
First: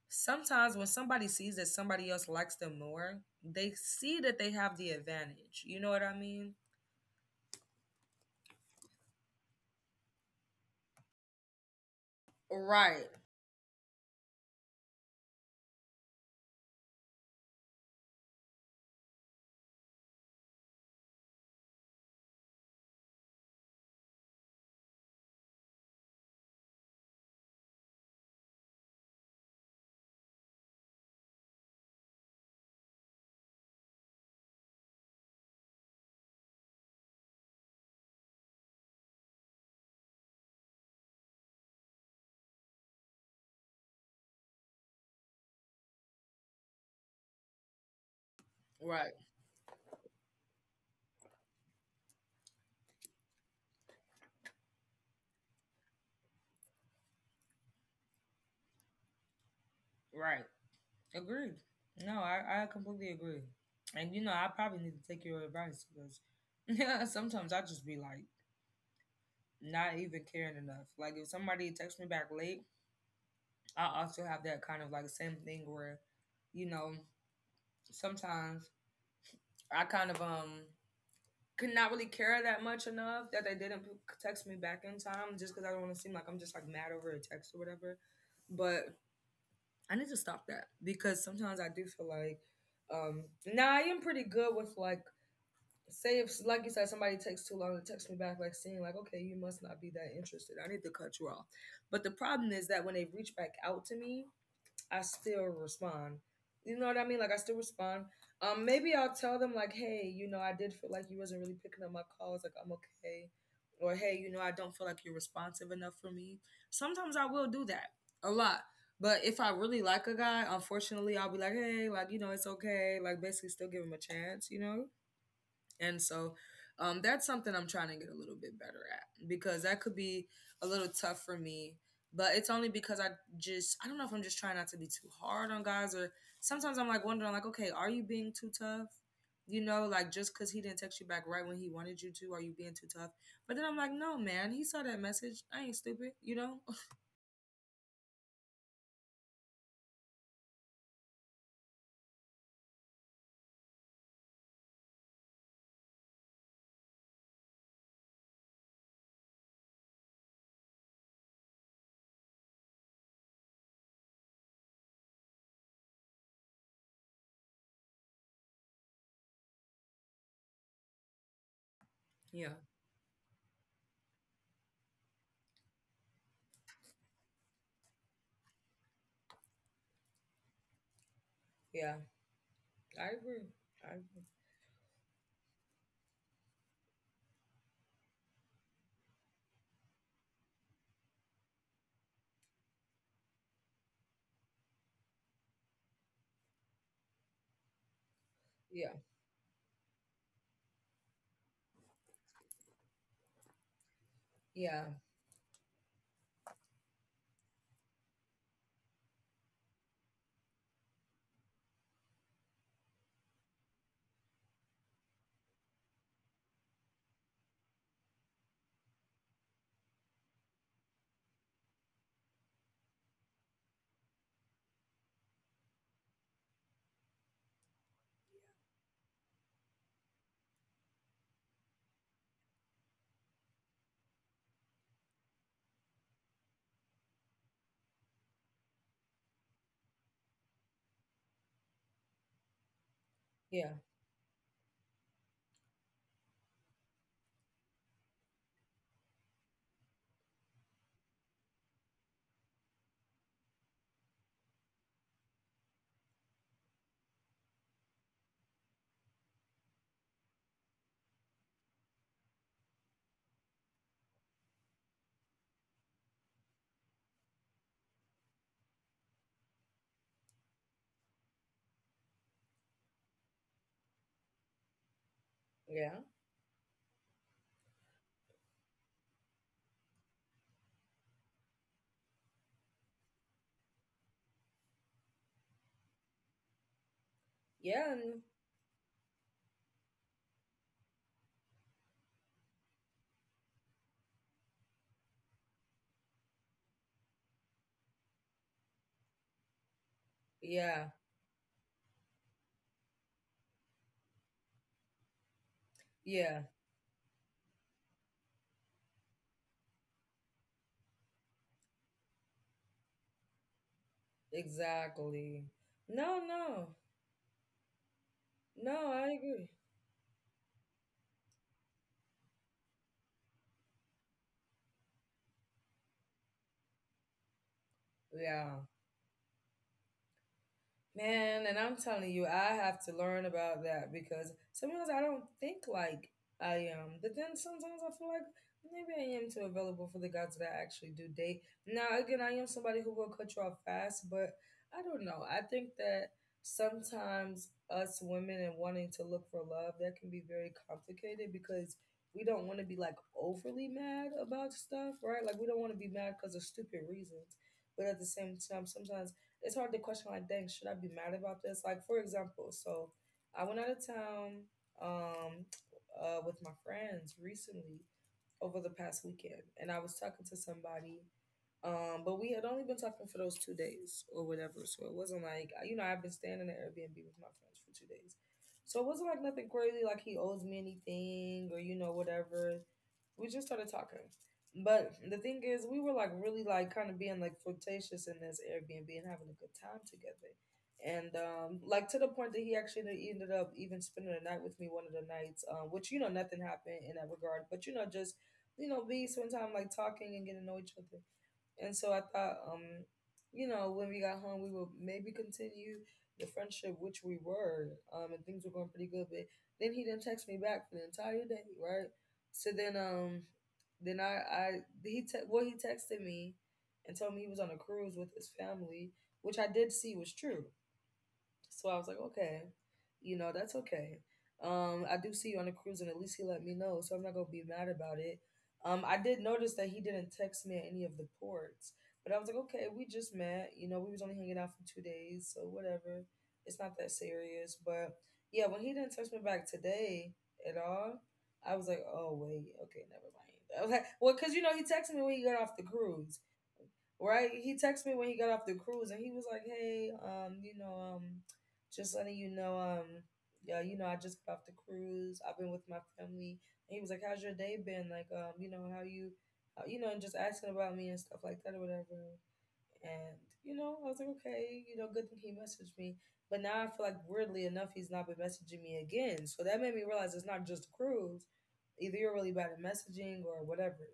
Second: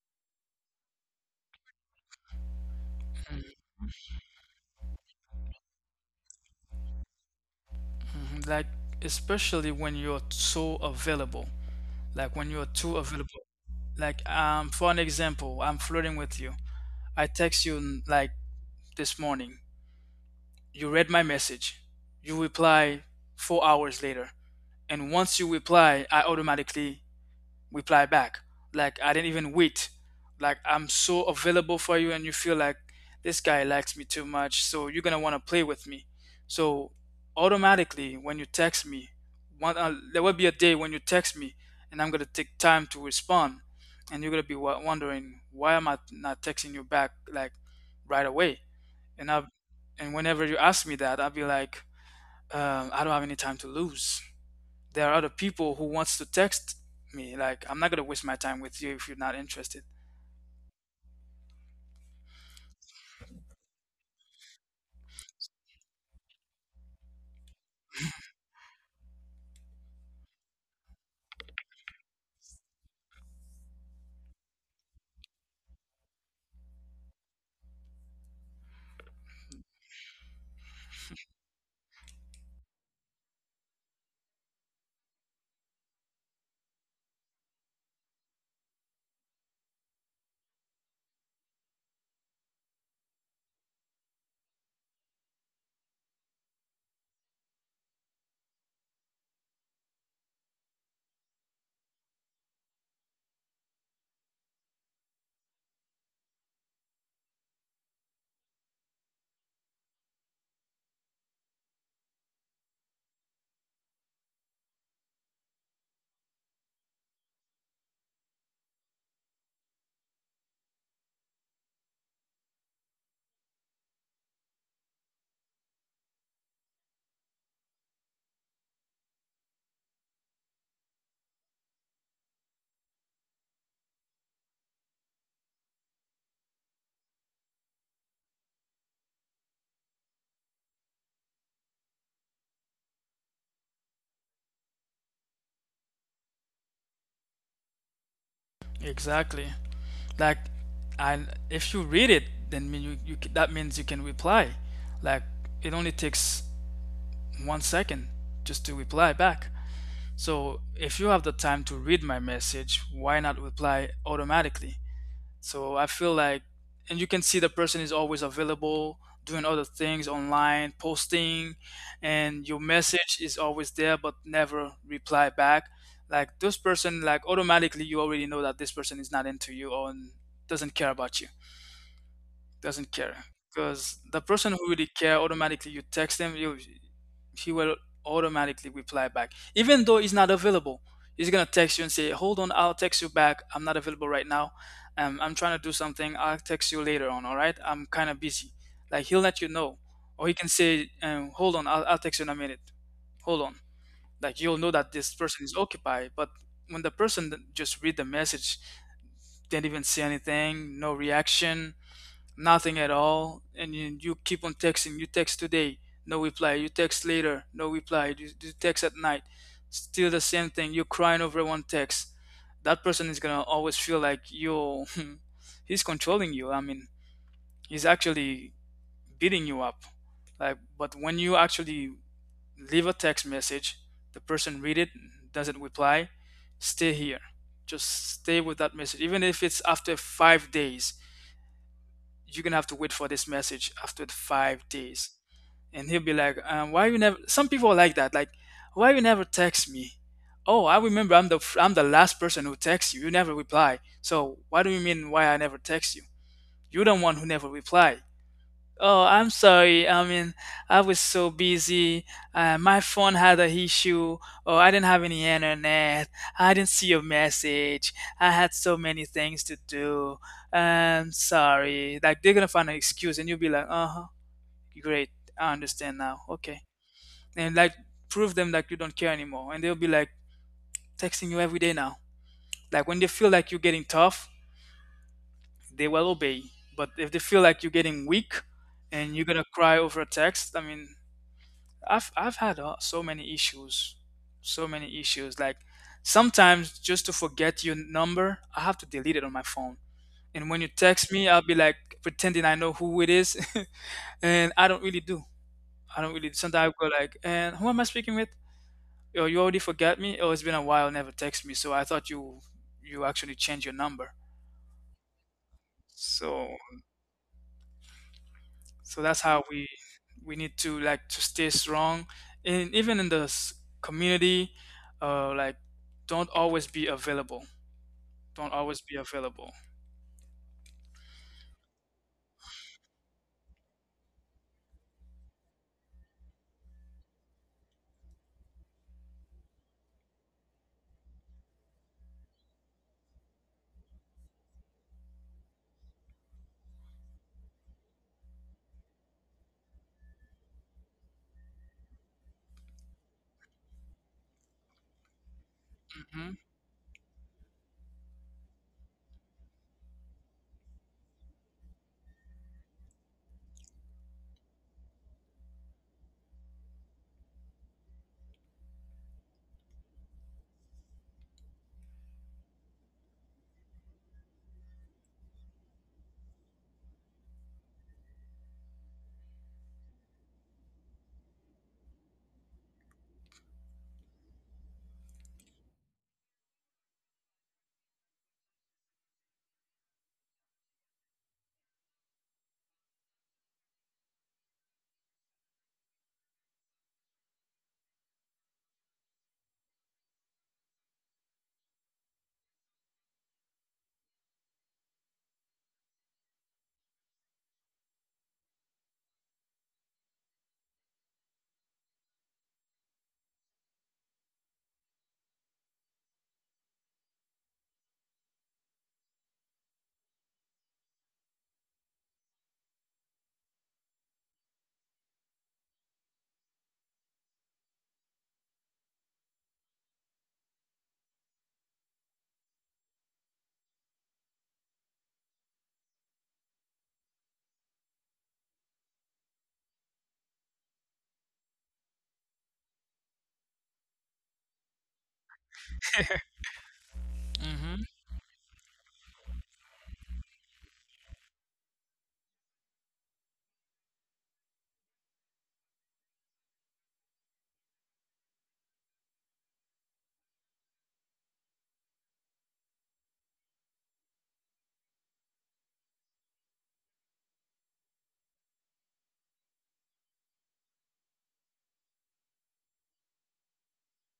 B: sometimes when somebody sees that somebody else likes them more, they see that they have the advantage. You know what I mean?
A: mhm. Like especially when you're so available. Like when you're too
B: Right,
A: available. Like for an example, I'm flirting with you. I text you like this morning. You read my message. You reply 4 hours later. And once you reply, I automatically reply back. Like I didn't even wait. Like I'm so available for you and you feel like this guy likes me too much, so you're gonna wanna play with me. So automatically when you text me, one there will be a day when you text me and I'm gonna take time to respond and you're gonna be wondering why am I not texting you back like right away?
B: right,
A: And I and whenever you ask me that, I'll be like, I don't have any time to lose, there are other people who wants to text me. Like I'm not gonna waste my time with you if you're not interested.
B: right. Agreed. No, I completely agree. And I probably need to take your advice because yeah, sometimes I just be like not even caring enough. Like if somebody texts me back late, I also have that kind of like same thing where, you know, sometimes I kind of could not really care that much enough that they didn't text me back in time just because I don't want to seem like I'm just like mad over a text or whatever. But I need to stop that because sometimes I do feel like, um, now I am pretty good with like, say if like you said somebody takes too long to text me back, like seeing like okay you must not be that interested. I need to cut you off. But the problem is that when they reach back out to me, I still respond. You know what I mean? Like I still respond. Maybe I'll tell them like, hey, you know, I did feel like you wasn't really picking up my calls. Like I'm okay, or hey, you know, I don't feel like you're responsive enough for me. Sometimes I will do that a lot. But if I really like a guy, unfortunately, I'll be like, hey, like you know, it's okay. Like basically, still give him a chance. You know. And so that's something I'm trying to get a little bit better at because that could be a little tough for me. But it's only because I just, I don't know if I'm just trying not to be too hard on guys or sometimes I'm like wondering, like, okay, are you being too tough? You know, like just because he didn't text you back right when he wanted you to, are you being too tough? But then I'm like, no, man, he saw that message. I ain't stupid, you know?
A: Exactly. Like and if you read it then mean you, that means you can reply. Like it only takes 1 second just to reply back. So if you have the time to read my message, why not reply automatically? So I feel like, and you can see the person is always available, doing other things online, posting,
B: Yeah,
A: and your message is always there, but never reply back. Like this person, like automatically, you already know that this person is not into you or doesn't care
B: yeah,
A: about you,
B: I agree.
A: doesn't
B: I
A: care.
B: agree.
A: Because the person who really care, automatically you text him, you he will automatically reply back even though he's not available. He's gonna text you and say hold on, I'll text you back, I'm not available right now. I'm trying to do something, I'll text you later on. All right, I'm kind
B: Yeah,
A: of busy. Like he'll let you know. Or he can say hold on, I'll text you in a minute. Hold on.
B: yeah,
A: Like you'll know that this person is occupied. But when the person that just read the message didn't even say anything, no reaction, nothing at all, and you keep on texting. You text today, no reply. You text later, no reply. You text at night, still the same thing. You're crying over one text. That person is gonna always feel like you he's controlling you. I mean, he's actually beating you up. Like but when you actually leave a text message, the person read it, doesn't reply, stay here, just stay with that message. Even if it's after 5 days, you're gonna have to
B: yeah,
A: wait for this message after the 5 days. And he'll be like, why you never? Some people are like that, like, why you never text me? Oh, I remember I'm the last person who texts you. You never reply. So why do you mean why I never text you? You're the one who never reply. Oh, I'm sorry. I mean, I was so busy. My phone had an issue, or I didn't have any internet. I didn't see your message. I had so many things to do. I'm sorry. Like, they're gonna find an excuse, and you'll be like, uh huh, great.
B: yeah,
A: I understand now. Okay. And like, prove them that you don't care anymore. And they'll be like texting you every day now. Like, when they feel like you're getting tough, they will obey. But if
B: yeah,
A: they feel like you're getting weak and you're gonna cry over a text, I mean, I've had so many issues, so many issues. Like sometimes just to forget your number, I have to delete it on my phone. And when you
B: yeah,
A: text me, I'll be like pretending I know who it is, and I don't really do. I don't really.
B: yeah.
A: Sometimes I go like, and who am I speaking with? Oh, you already forgot me. Oh, it's been a while, never text me. So I thought you you actually changed your number.
B: Exactly. No,
A: So
B: no,
A: so
B: no,
A: that's
B: I
A: how
B: agree.
A: we need to like to stay strong, and even in the community, like don't always be available. Don't
B: Yeah.
A: always be available.
B: Man, and I'm telling you, I have to learn about that because sometimes I don't think like I am, but then sometimes I feel like maybe I am too available for the guys that I actually do date. Now, again, I am somebody who will cut you off fast, but I don't know. I think that sometimes us women and wanting to look for love, that can be very complicated because we don't want to be like overly mad about stuff, right? Like we don't want to be
A: Hmm.
B: mad because of stupid reasons. But at the same time, sometimes it's hard to question like dang should I be mad about this? Like for example, so I went out of town um with my friends recently over the past weekend and I was talking to somebody, but we had only been talking for those 2 days or whatever, so it wasn't like you know I've been staying in an Airbnb with my friends for 2 days, so it wasn't like nothing crazy like he owes me anything or you know whatever. We just started talking, but the thing is we were like really like kind of being like flirtatious in this Airbnb and having a good time together, and like to the point that he actually ended up even spending the night with me one of the nights, which you know nothing happened in that regard, but you know just you know be spend time like talking and getting to know each other. And so I thought, when we got home, we would maybe continue the friendship, which we were, and things were going pretty good. But then he didn't text me back for the entire day, right? So then, then I, I well, he texted me and told me he was on a cruise with his family, which I did see was true, so I was like, okay, you know, that's okay. I do see you on the cruise, and at least he let me know, so I'm not gonna be mad about it. I did notice that he didn't text me at any of the ports, but I was like, okay, we just met. You know, we was only hanging out for 2 days, so whatever. It's not that serious. But yeah, when he didn't text me back today at all, I was like, oh wait, okay, never mind. I was like, well, cause you know he texted me when he got off the cruise, right? He
A: Hmm.
B: texted me when he got off the cruise, and he was like, "Hey, you know, just letting you know, yeah, you know, I just got off the cruise. I've been with my family." And he was like, "How's your day been? Like, you know, how you, you know, and just asking about me and stuff like that or whatever." And, you know, I was like, okay, you know, good thing he messaged me. But now I feel like, weirdly enough, he's not been messaging me again. So that made me realize it's not just the cruise. Either you're really bad at messaging or whatever.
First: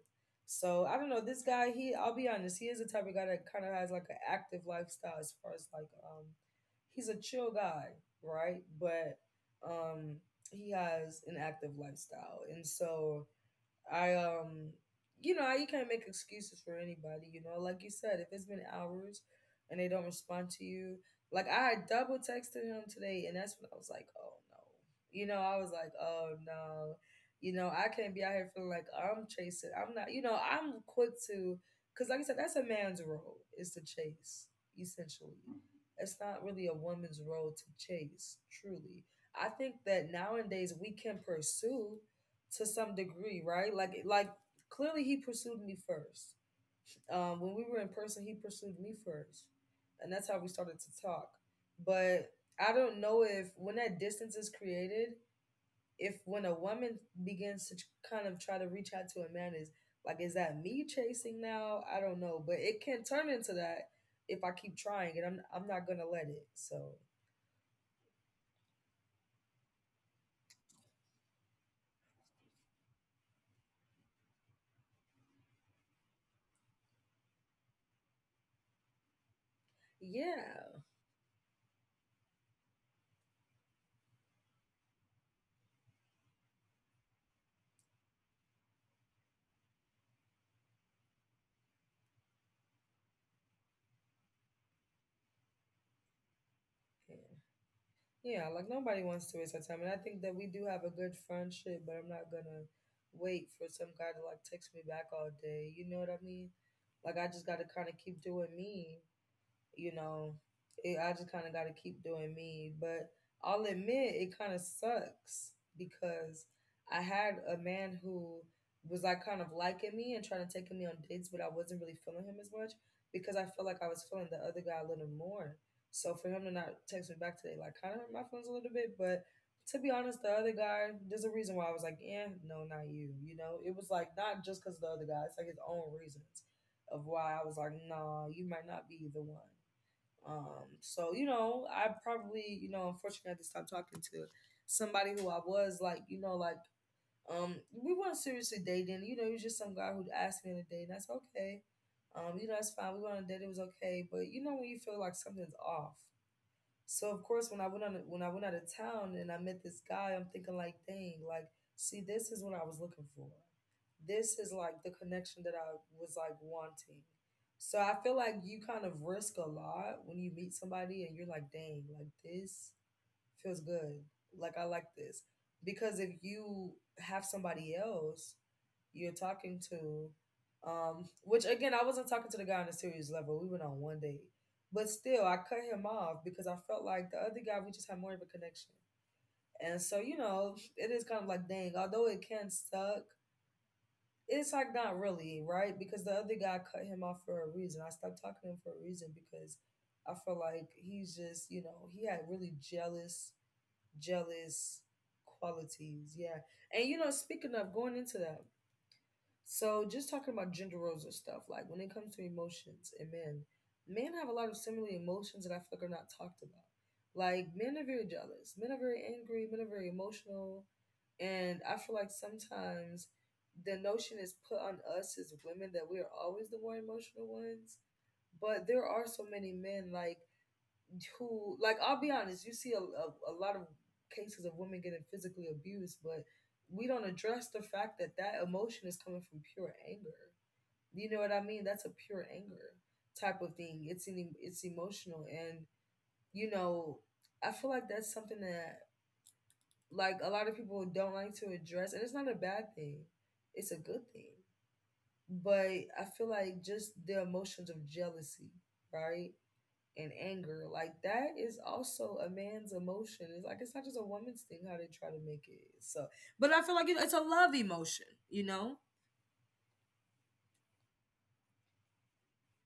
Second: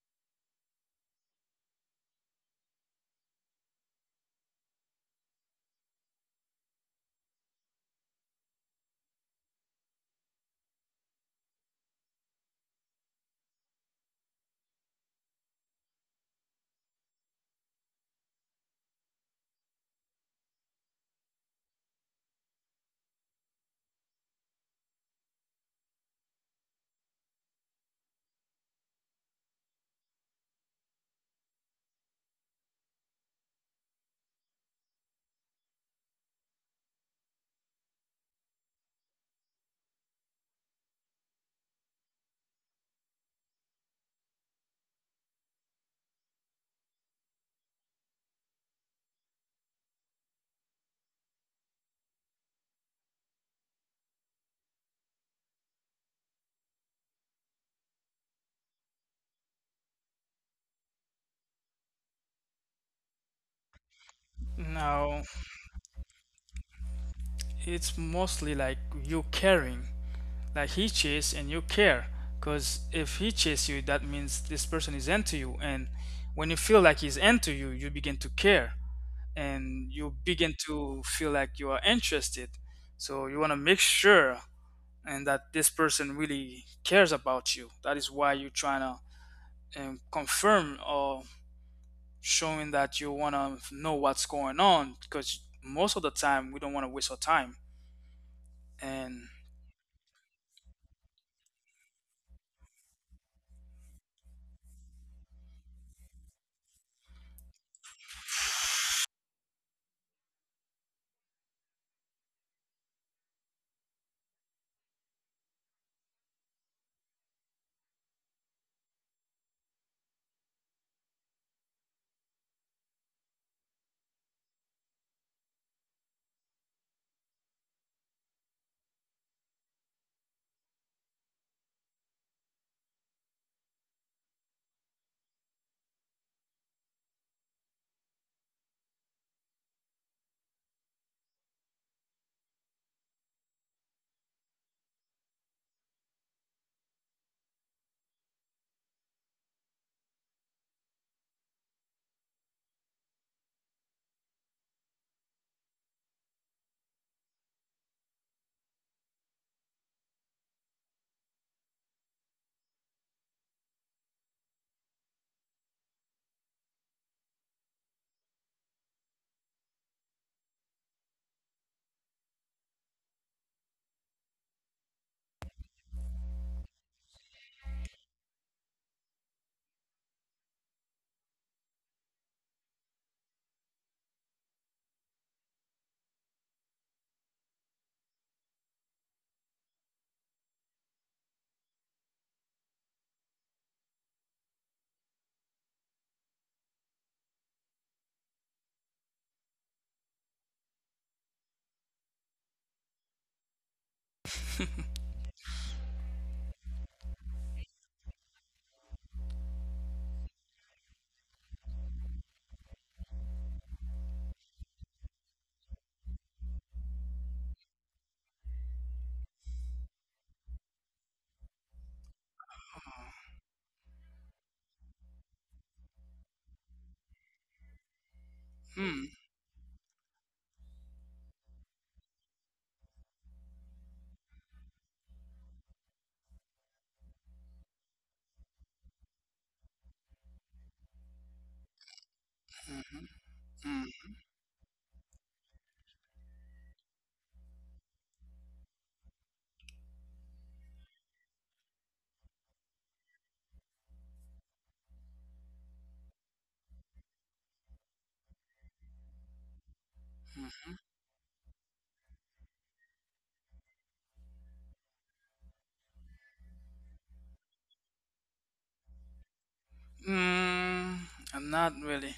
B: So I don't know. This guy, I'll be honest, he is the type of guy that kind of has like an active lifestyle as far as like, he's a chill guy, right? But, um, he has an active lifestyle. And so, I you know, you can't make excuses for anybody, you know. Like you said, if it's been hours and they don't respond to you, like I double texted him today and that's when I was like, "Oh no." You know, I was like, "Oh no." You know, I can't be out here feeling like I'm chasing. I'm not, you know, I'm quick to cuz like I said, that's a man's role is to chase essentially. It's not really a woman's role to chase, truly. I think that nowadays we can pursue to some degree, right? Like clearly he pursued me first. When we were in person, he pursued me first, and that's how we started to talk. But I don't know if when that distance is created, if when a woman begins to kind of try to reach out to a man, is like, is that me chasing now? I don't know, but it can turn into that if I keep trying,
A: Now
B: and I'm not gonna let it. So
A: it's mostly like you caring, like he chase and you care, because if he chase you, that means this person is into you, and when you feel like he's into you, you begin to care,
B: yeah.
A: and you begin to feel like you are interested. So you want to make sure and that this person really cares about you. That is why you're trying to confirm or showing that you want to know what's going on because most of the time we don't want to waste our
B: Yeah,
A: time.
B: like nobody wants to waste our time. And I think
A: And
B: that we do have a good friendship, but I'm not gonna wait for some guy to like text me back all day. You know what I mean? Like I just gotta kinda keep doing me you know, I just kind of got to keep doing me. But I'll admit, it kind of sucks because I had a man who was like kind of liking me and trying to take me on dates, but I wasn't really feeling him as much because I felt like I was feeling the other guy a little more. So for him to not text me back today, like kind of hurt my feelings a little bit. But to be honest, the other guy, there's a reason why I was like, yeah, no, not you. You know, it was like not just because of the other guy, it's like his own reasons of why I was like, nah, you might not be the one. So you know, I probably you know unfortunately had to stop talking to somebody who I was like you know like we weren't seriously dating. You know, it was just some guy who asked me on a date, and that's okay. You know, that's fine. We went on a date; it was okay. But you know, when you feel like something's off, so of course, when I went out of town and I met this guy, I'm thinking like, dang, like, see, this is what I was looking for. This is like the connection that I was like wanting. So I feel like you kind of risk a lot when you meet somebody and you're like, dang, like this feels good. Like I like this. Because if you have somebody else you're talking to, which again I wasn't talking to the guy on a serious level. We went on one date. But still I cut him off because I felt like the other guy we just had more of a connection. And so, you know, it is kind of like dang, although it can suck, it's like not really, right? Because the other guy cut him off for a reason. I stopped talking to him for a reason because I felt like he's just, you know, he had really jealous qualities. Yeah. And you know, speaking of going into that, so just talking about gender roles and stuff, like when it comes to emotions and men, men have a lot of similar emotions that I feel like are not talked about. Like men are very jealous, men are very angry, men are very emotional. And I feel like sometimes the
A: uh,
B: notion is put on us as women that we are always the more emotional ones. But there are so many men,
A: mm,
B: like who like I'll be honest, you see a lot of cases of women getting physically abused, but we don't address the fact that that emotion is coming from pure anger. You know what I mean? That's a pure anger type of
A: mhm,
B: thing. It's it's
A: mm,
B: emotional, and you know, I feel like that's something that like a lot of people don't like to address, and it's not a bad thing. It's a good thing, but I feel like just the emotions of jealousy, right? And anger. Like
A: mhm.
B: that is also a man's emotion. It's like it's not just a woman's thing how they try to make it. So, but I feel like it's a love emotion. You know,
A: Mm, I'm not really.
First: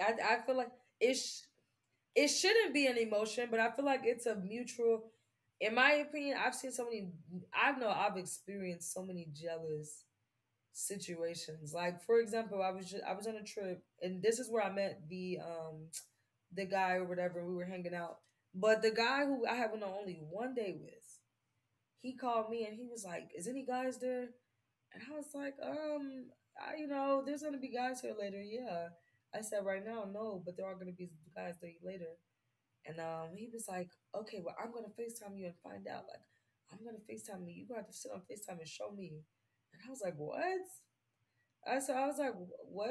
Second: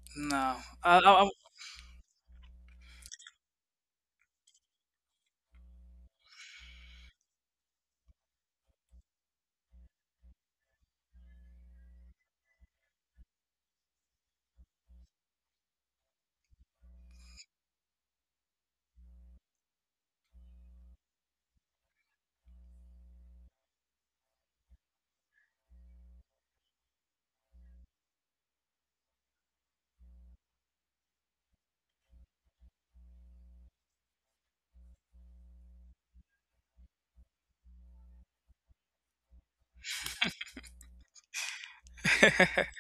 B: I feel
A: No,
B: like
A: I,
B: it
A: I,
B: sh- it shouldn't be an emotion, but I feel like it's a mutual. In my opinion, I've seen so many. I know I've experienced so many jealous situations. Like for example, I was on a trip, and this is where I met the guy or whatever. We were hanging out, but the guy who I have an only one day with, he called me and he was like, "Is any guys there?" And I was like, I, you know, there's gonna be guys here later." Yeah, I said, "Right now, no, but there are gonna be guys there later." And he was like, "Okay, well, I'm gonna Facetime you and find out. Like, I'm gonna Facetime you. You gonna have to sit on Facetime and show me." And I was like, "What?" I was like, what?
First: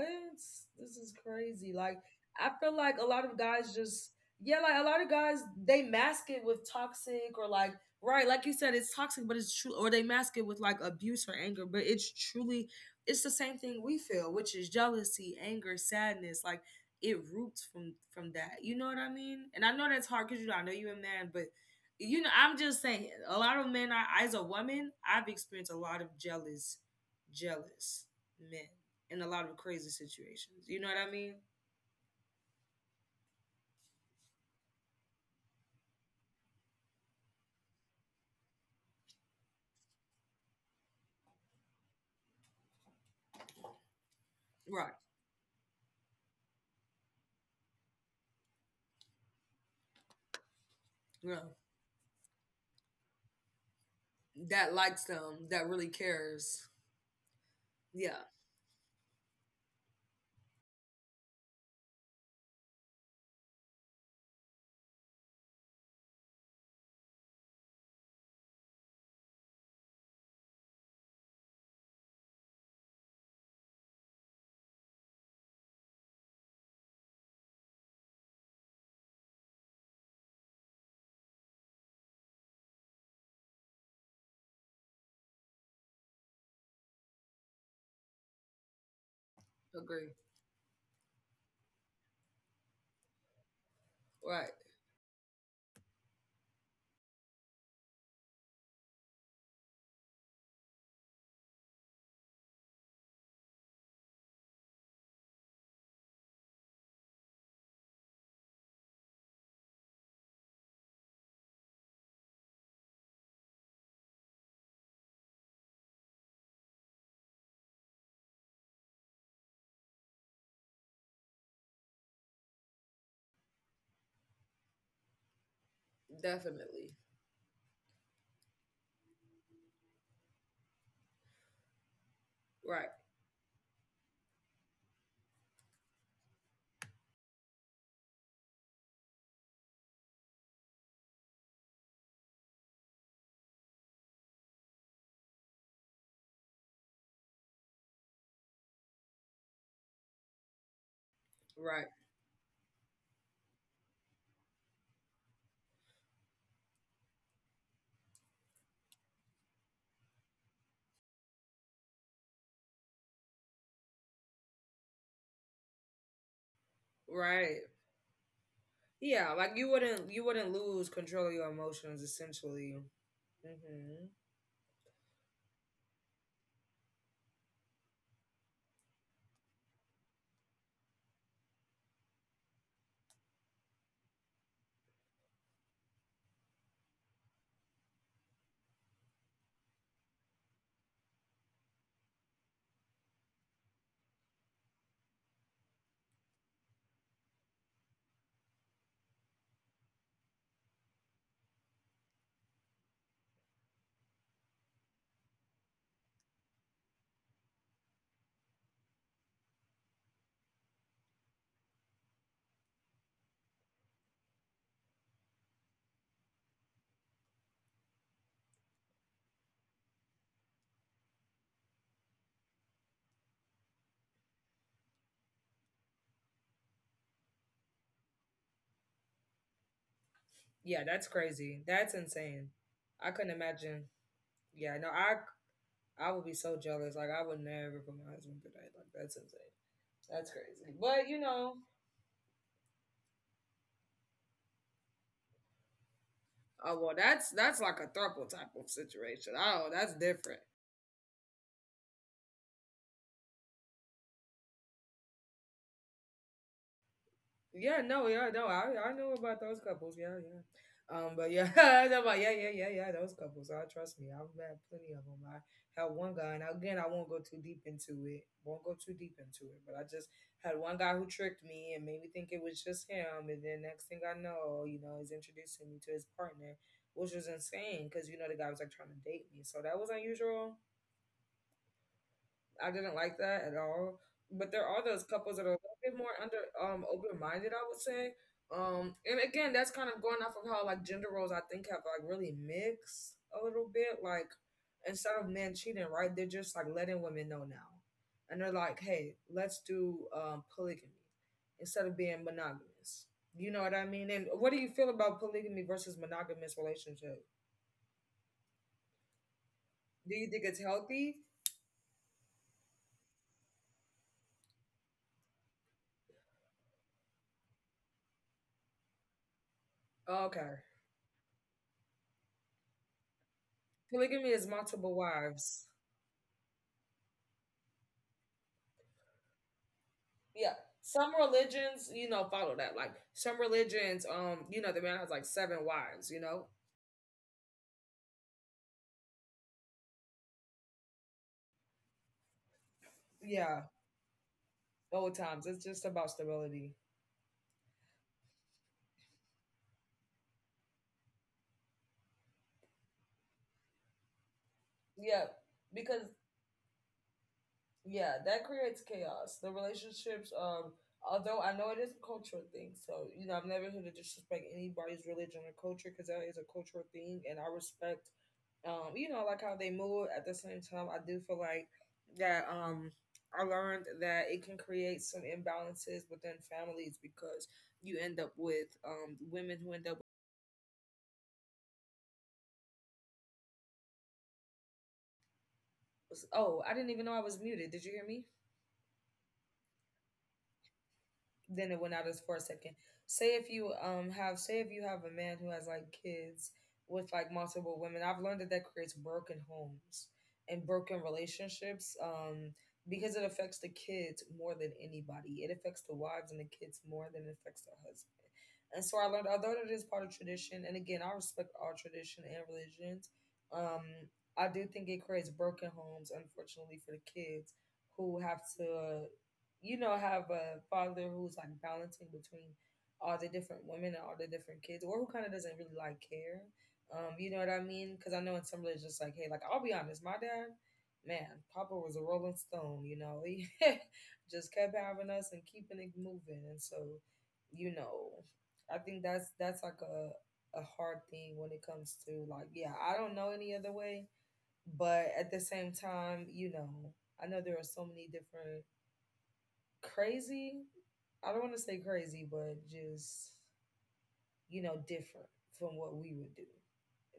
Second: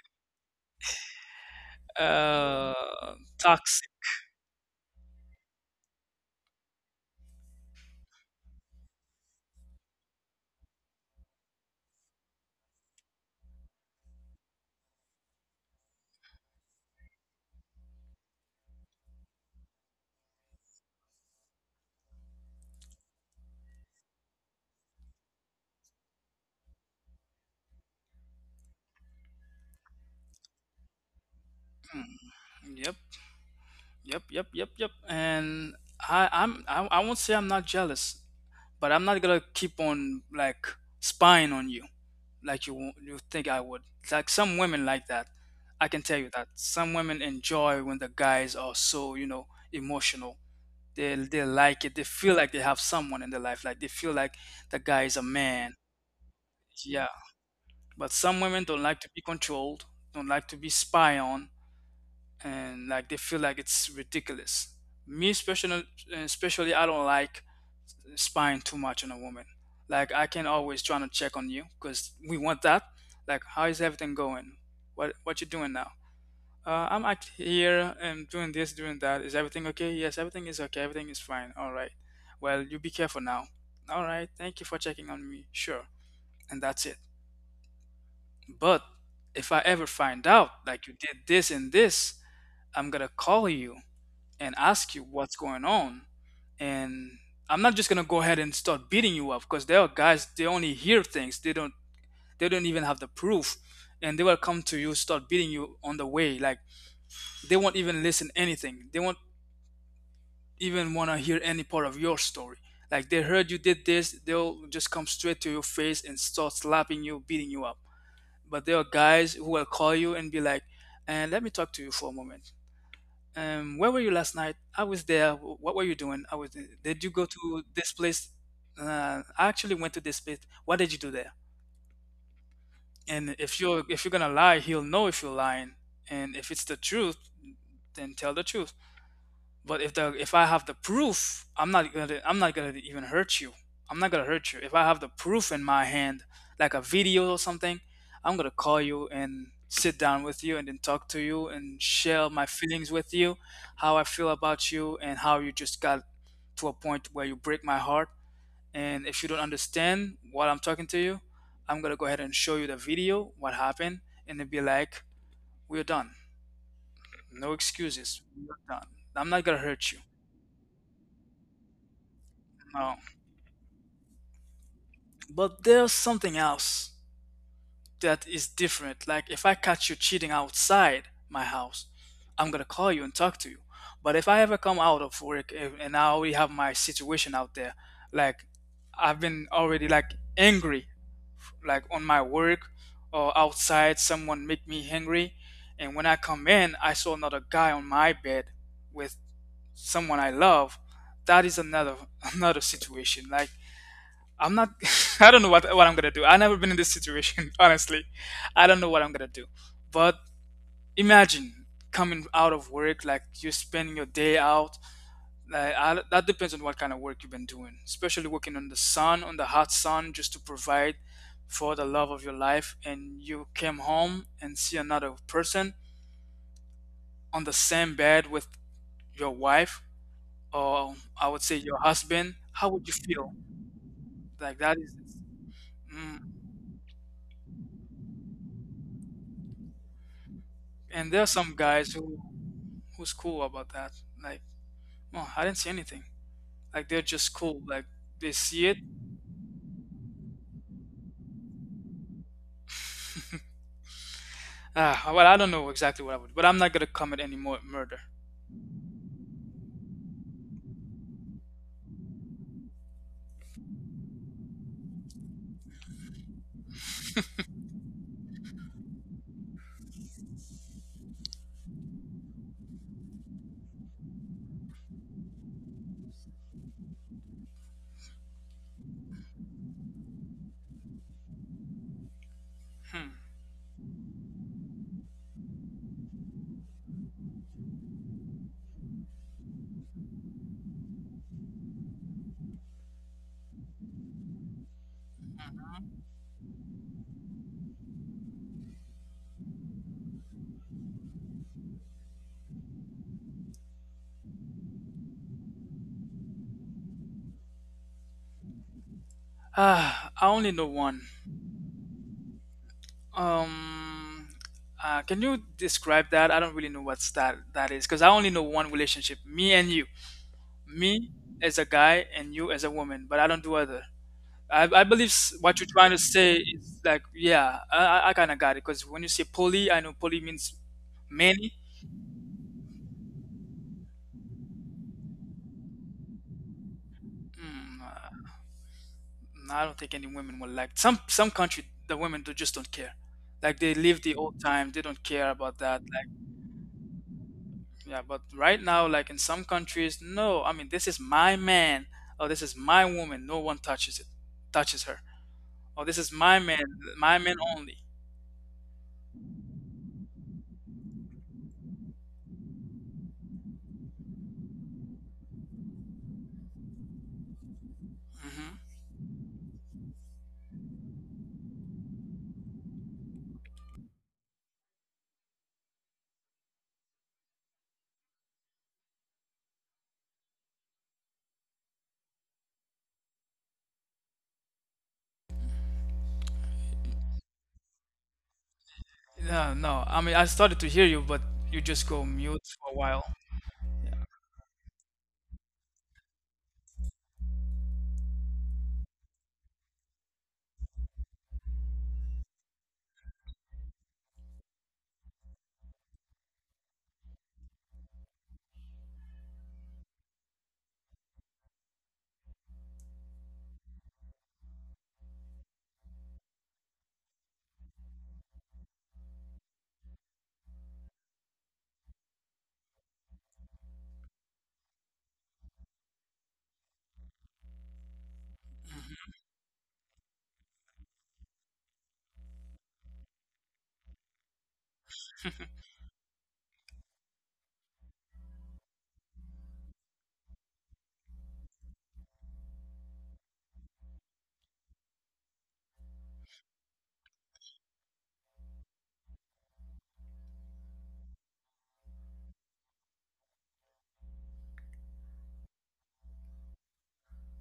B: This is crazy. Like I feel like a lot of guys
A: toxic.
B: just yeah, like a lot of guys they mask it with toxic or like right, like you said, it's toxic, but it's true, or they mask it with like abuse or anger, but it's truly it's the same thing we feel, which is jealousy, anger, sadness, like it roots from that. You know what I mean? And I know that's hard because you know I know you're a man, but you know I'm just saying a lot of men. I as a woman, I've experienced a lot of jealous men in a lot of crazy situations. You know what I mean?
A: Mm, yep. Yep, yep, yep, yep. And I won't say I'm not jealous, but I'm not gonna keep on like spying on you like you you think I would. It's like some women
B: Right.
A: like that. I can tell you that some women enjoy when the guys are so you know emotional. They
B: Yeah.
A: they like it. They feel like they have someone in their life. Like they feel like
B: That
A: the
B: likes
A: guy is a
B: them, that
A: man.
B: really cares.
A: Yeah. But
B: Yeah,
A: some women don't like to be controlled. Don't like to be spied on and like they feel like it's ridiculous. Me especially, especially I don't like spying too much on a woman. Like I can always try to check on you because we want that. Like how is everything going? What you doing now? I'm out here and doing this, doing that. Is everything okay? Yes, everything is okay. Everything is fine. All right. Well, you be careful now. All right. Thank you for checking on me. Sure. And that's it. But if I ever
B: agree.
A: find out like you did this and this, I'm gonna call you and
B: Right.
A: ask you what's going on. And I'm not just gonna go ahead and start beating you up because there are guys they only hear things, they don't even have the proof, and they will come to you start beating you on the way. Like they won't even listen anything. They won't even wanna hear any part of your story. Like they heard you did this, they'll just come straight to your face and start slapping you, beating you up. But there are guys who will call you and be like, "And let me talk to you for a moment. Where were you last night? I was there. What were you doing? I was. There. Did you go
B: Definitely.
A: to this place? I actually went to this place. What did you do there?" And
B: Right.
A: if you're gonna lie, he'll know if you're lying. And if it's the truth, then tell the truth. But if I have the proof, I'm not gonna even hurt you. I'm not gonna hurt you. If I have the proof in my hand, like a video or something, I'm gonna call you and sit down with you and then talk to you and share
B: Right.
A: my feelings with you, how I feel about you and how you just got to a point where you break my heart. And if you don't understand what I'm talking to you, I'm gonna go ahead and show you the video, what happened, and then be like, "We're done. No
B: Right.
A: excuses. We're done. I'm not gonna
B: Yeah, like
A: hurt you."
B: you wouldn't lose control of your emotions
A: No.
B: essentially. Hmm.
A: But there's something else that is different. Like if I catch you cheating outside my house, I'm gonna call you and talk to you. But if I ever come out of work and I already have my situation out there, like I've been already like angry, like on my work or outside, someone make me angry, and when I come in, I saw another guy on my bed with someone I love. That is another another situation. Like I'm not. I don't know what I'm gonna do. I've never been in this situation, honestly. I don't know what I'm gonna do. But imagine coming out of work, like you're spending your day out. Like I, that depends on what kind of work you've been doing, especially working on the sun, on the hot sun, just to provide for the love of your life. And you came home and see another person on the same bed with your wife,
B: Yeah,
A: or
B: that's
A: I would say
B: crazy.
A: your
B: That's
A: husband.
B: insane.
A: How would you
B: I
A: feel?
B: couldn't imagine.
A: Like that
B: Yeah,
A: is.
B: no, I would be
A: Mm.
B: so jealous. Like I would never put my husband through that. Like that's insane. That's crazy.
A: And
B: But
A: there are
B: you
A: some
B: know,
A: guys who who's cool about that? Like, well, I didn't see anything. Like,
B: oh
A: they're
B: well,
A: just
B: that's
A: cool.
B: that's
A: Like,
B: like a
A: they
B: throuple type
A: see it.
B: of situation. Oh, that's different.
A: Ah, well, I don't know exactly what I would, but I'm not gonna commit any more
B: Yeah,
A: murder.
B: no, yeah, no, I know about those couples. Yeah, yeah. But yeah, I know about yeah, yeah, yeah, yeah. Those couples. I trust me. I've met plenty of them. I had one guy, and again, I won't go too deep into it. Won't go too deep into it. But I just had one guy who tricked me and made me think it was just him, and then next thing I know, you know, he's introducing me to his partner, which was insane because you know the guy was like trying to date me, so that was unusual. I didn't like
A: Hmm.
B: that at all. But there are those couples that are a little bit more under open minded, I would say. And again, that's kind of going off of how like gender roles I think have like really mixed a little bit. Like instead of men cheating, right, they're just like letting women know now, and they're like, hey, let's do polygamy instead of being monogamous. You know what I mean? And what do you feel about polygamy versus monogamous relationship? Do you
A: Ah,
B: think
A: I
B: it's
A: only know
B: healthy?
A: one. Um, can you describe that? I don't really know what's that that is because I only know one relationship, me and you. Me
B: Okay,
A: as a guy and you as a woman, but I don't do other. I,
B: polygamy
A: I
B: is
A: believe
B: multiple
A: what you're trying to
B: wives.
A: say is like, yeah, I kind of got it because when you say poly, I know poly means
B: Yeah.
A: many.
B: Some religions, you know, follow that. Like some religions, you know, the man has like seven wives, you know?
A: Hmm. No, I don't think any women will like some country the women do just don't care. Like they live the
B: Yeah.
A: old time, they don't care about
B: Old
A: that.
B: times.
A: Like
B: It's just about stability.
A: yeah, but right now, like in some countries, no. I mean, this is my man. Oh, this is my woman. No one touches it, touches her.
B: Yeah.
A: Oh, this is
B: Because
A: my man only.
B: yeah, that creates chaos. The relationships, although I know it is a cultural thing, so you know, I'm never here to disrespect anybody's religion or culture because that is a cultural thing and I respect
A: Hmm.
B: you know, like how they move. At the same time, I do feel like that I learned that it can create some imbalances within families because you end up with women who end up with, oh, I didn't even know I was muted. Did you hear me?
A: No, no. I mean, I started to hear you, but you just
B: Then it
A: go
B: went out
A: mute
B: as for a
A: for a
B: second.
A: while.
B: Say if you have a man who has like kids with like multiple women, I've learned that that creates broken homes and broken relationships. Because it affects the kids more than anybody. It affects the wives and the kids more than it affects the husband. And so I learned, although it is part of tradition, and again, I respect all tradition and religions. Um, I do think it creates broken homes, unfortunately, for the kids who have to you know, have a father who's like balancing between all the different women and all the different kids, or who kind of doesn't really like care. You know what I mean? Because I know in some religions,
A: Hmm.
B: it's like, hey, like I'll be honest, my dad, man, Papa was a rolling stone. You know, he just kept having us and keeping it moving, and so, you know, I think that's like a hard thing when it comes to like, yeah, I don't know any other way, but at the same time, you know, I know there are so many different crazy. I don't want to say crazy, but just you know, different from what we would do.